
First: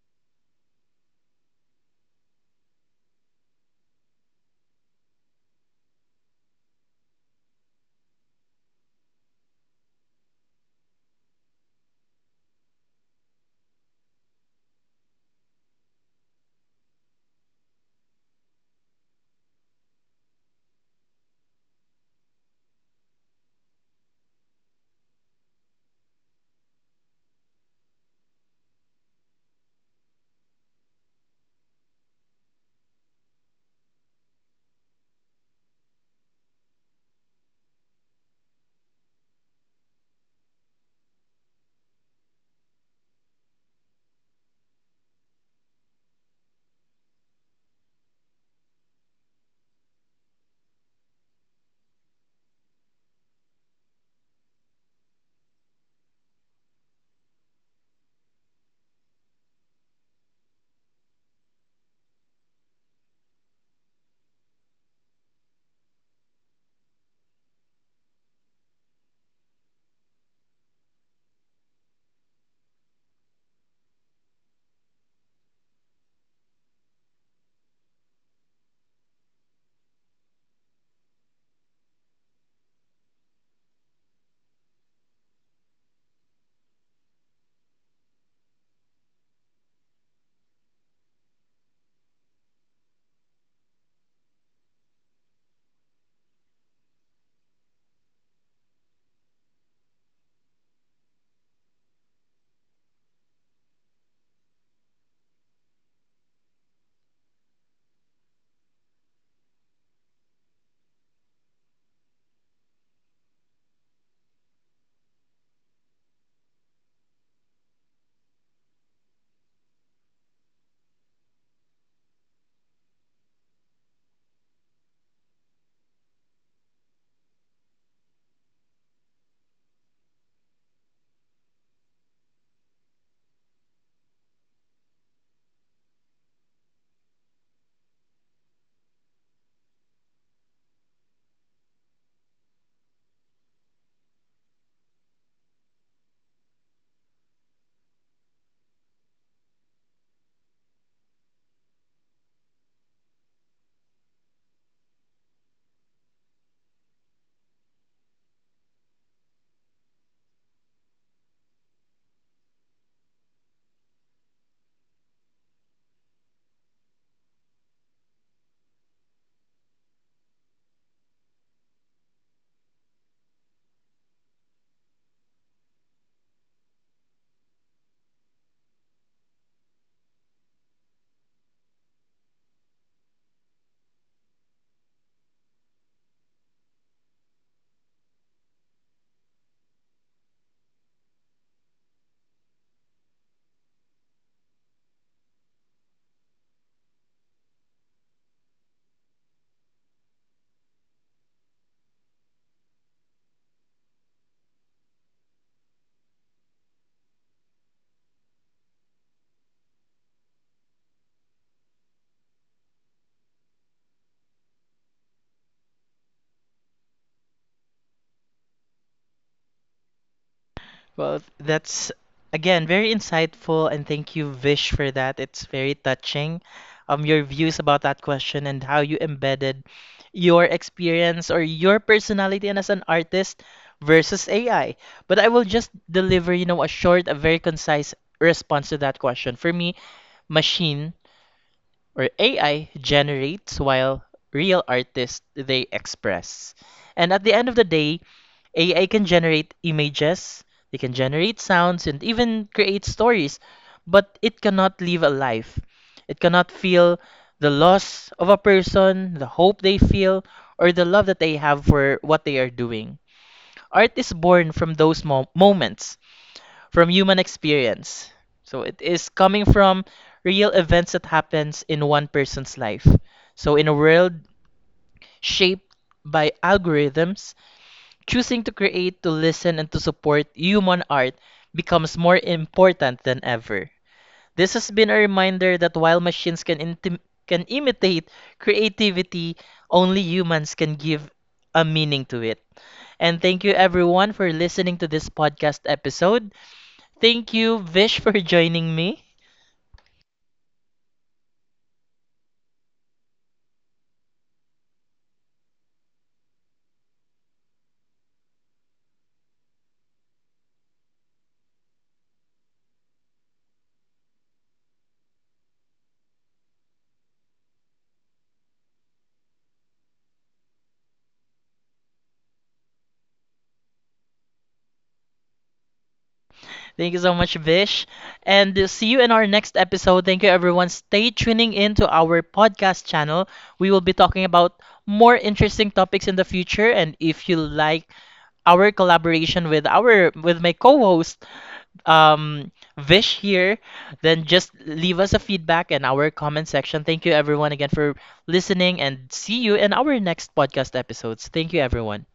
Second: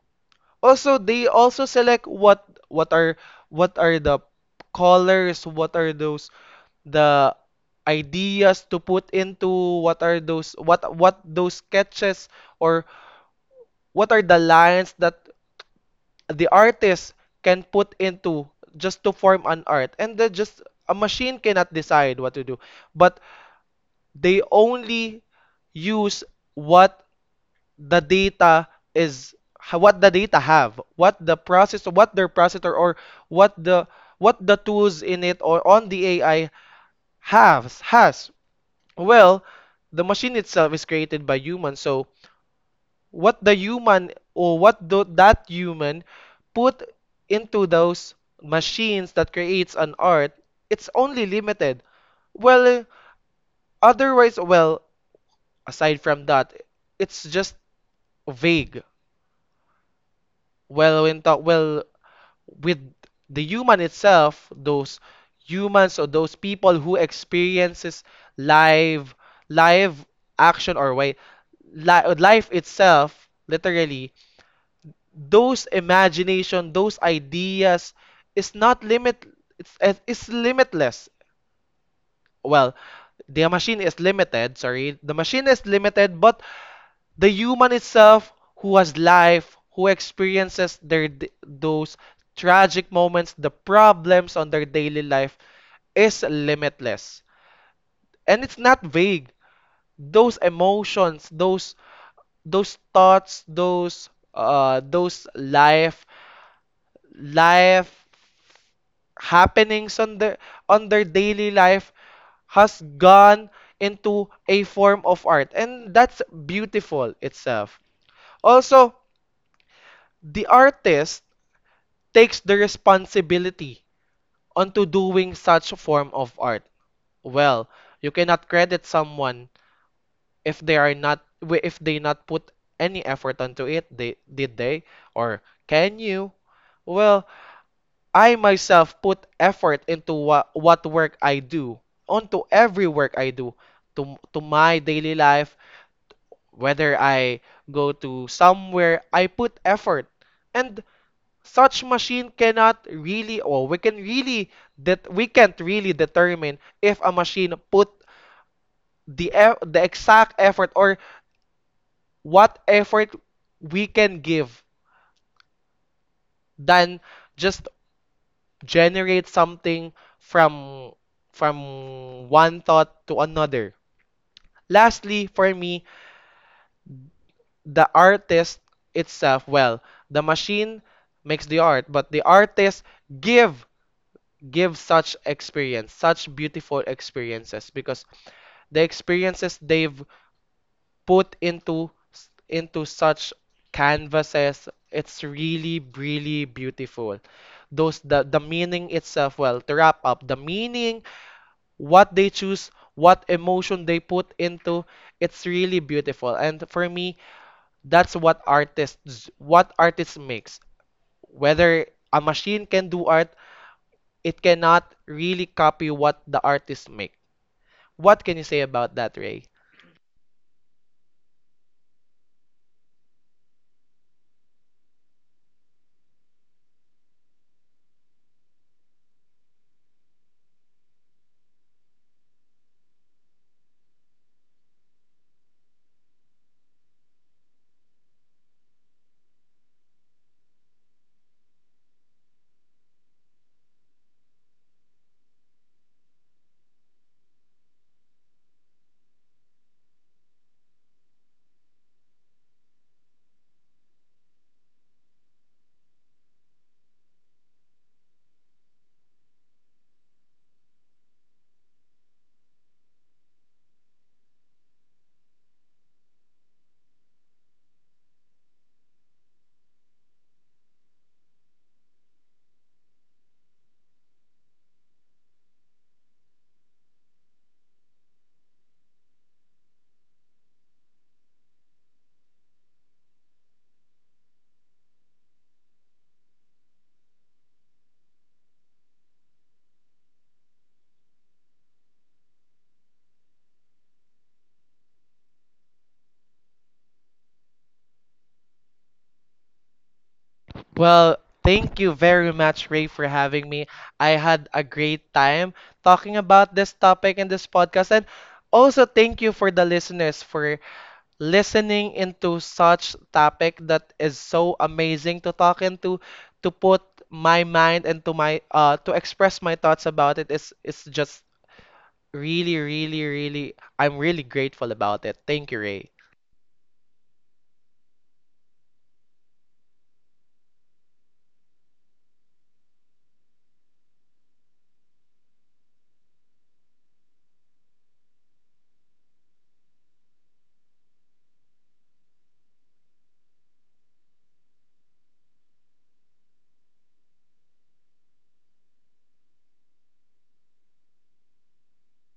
[SPEAKER 2] Also, they also select what are the colors, what are those the ideas to put into, what are those, what those sketches, or what are the lines that the artist can put into just to form an art. And then just a machine cannot decide what to do, but they only use what the data is, what the data have, what the process, what their processor, or what the, what the tools in it or on the AI has. Well, the machine itself is created by humans, so what the human, or what do that human put into those machines that creates an art, it's only limited. Well, otherwise, well, aside from that, it's just vague. Well, when well, with the human itself, those humans or those people who experiences live live action, or way, life itself, literally, those imagination, those ideas is not limit, it's limitless. Well, the machine is limited, sorry. The machine is limited, but the human itself who has life, who experiences their those tragic moments, the problems on their daily life is limitless. And it's not vague. Those emotions, those thoughts, those life happenings on their daily life has gone into a form of art, and that's beautiful itself. Also, the artist takes the responsibility onto doing such form of art. Well, you cannot credit someone if they are not if they not put any effort onto it. They did they or Can you? Well, I myself put effort into what work I do, onto every work I do, to my daily life, whether I go to somewhere, I put effort. And such machine cannot really, or we can really, that we can't really determine if a machine put the the exact effort, or what effort we can give, than just generate something from from one thought to another. Lastly, for me, the artist itself, well, the machine makes the art, but the artist give give such experience, such beautiful experiences, because the experiences they've put into such canvases, it's really really beautiful. Those The meaning itself, well, to wrap up, the meaning what they choose, what emotion they put into, it's really beautiful. And for me, that's what artists, makes. Whether a machine can do art, it cannot really copy what the artist make. What can you say about that, Ray?
[SPEAKER 1] Well, that's again very insightful, and thank you, Vish, for that. It's very touching. Your views about that question and how you embedded your experience or your personality and as an artist versus AI. But I will just deliver, you know, a short, a very concise response to that question. For me, machine or AI generates while real artists they express. And at the end of the day, AI can generate images, it can generate sounds, and even create stories, but it cannot live a life. It cannot feel the loss of a person, the hope they feel, or the love that they have for what they are doing. Art is born from those moments, from human experience. So it is coming from real events that happens in one person's life. So in a world shaped by algorithms, choosing to create, to listen, and to support human art becomes more important than ever. This has been a reminder that while machines can imitate creativity, only humans can give a meaning to it. And thank you everyone for listening to this podcast episode. Thank you, Vish, for [laughs] joining me.
[SPEAKER 2] Well, thank you very much, Ray, for having me. I had a great time talking about this topic in this podcast. And also, thank you for the listeners for listening into such topic that is so amazing to talk into, to put my mind and to my to express my thoughts about it, is just really really, I'm really grateful about it. Thank you, Ray.
[SPEAKER 1] Thank you so much, Vish. And see you in our next episode. Thank you, everyone. Stay tuning in to our podcast channel. We will be talking about more interesting topics in the future. And if you like our collaboration with our with my co-host um, Vish here, then just leave us a feedback in our comment section. Thank you, everyone, again for listening, and see you in our next podcast episodes. Thank you, everyone.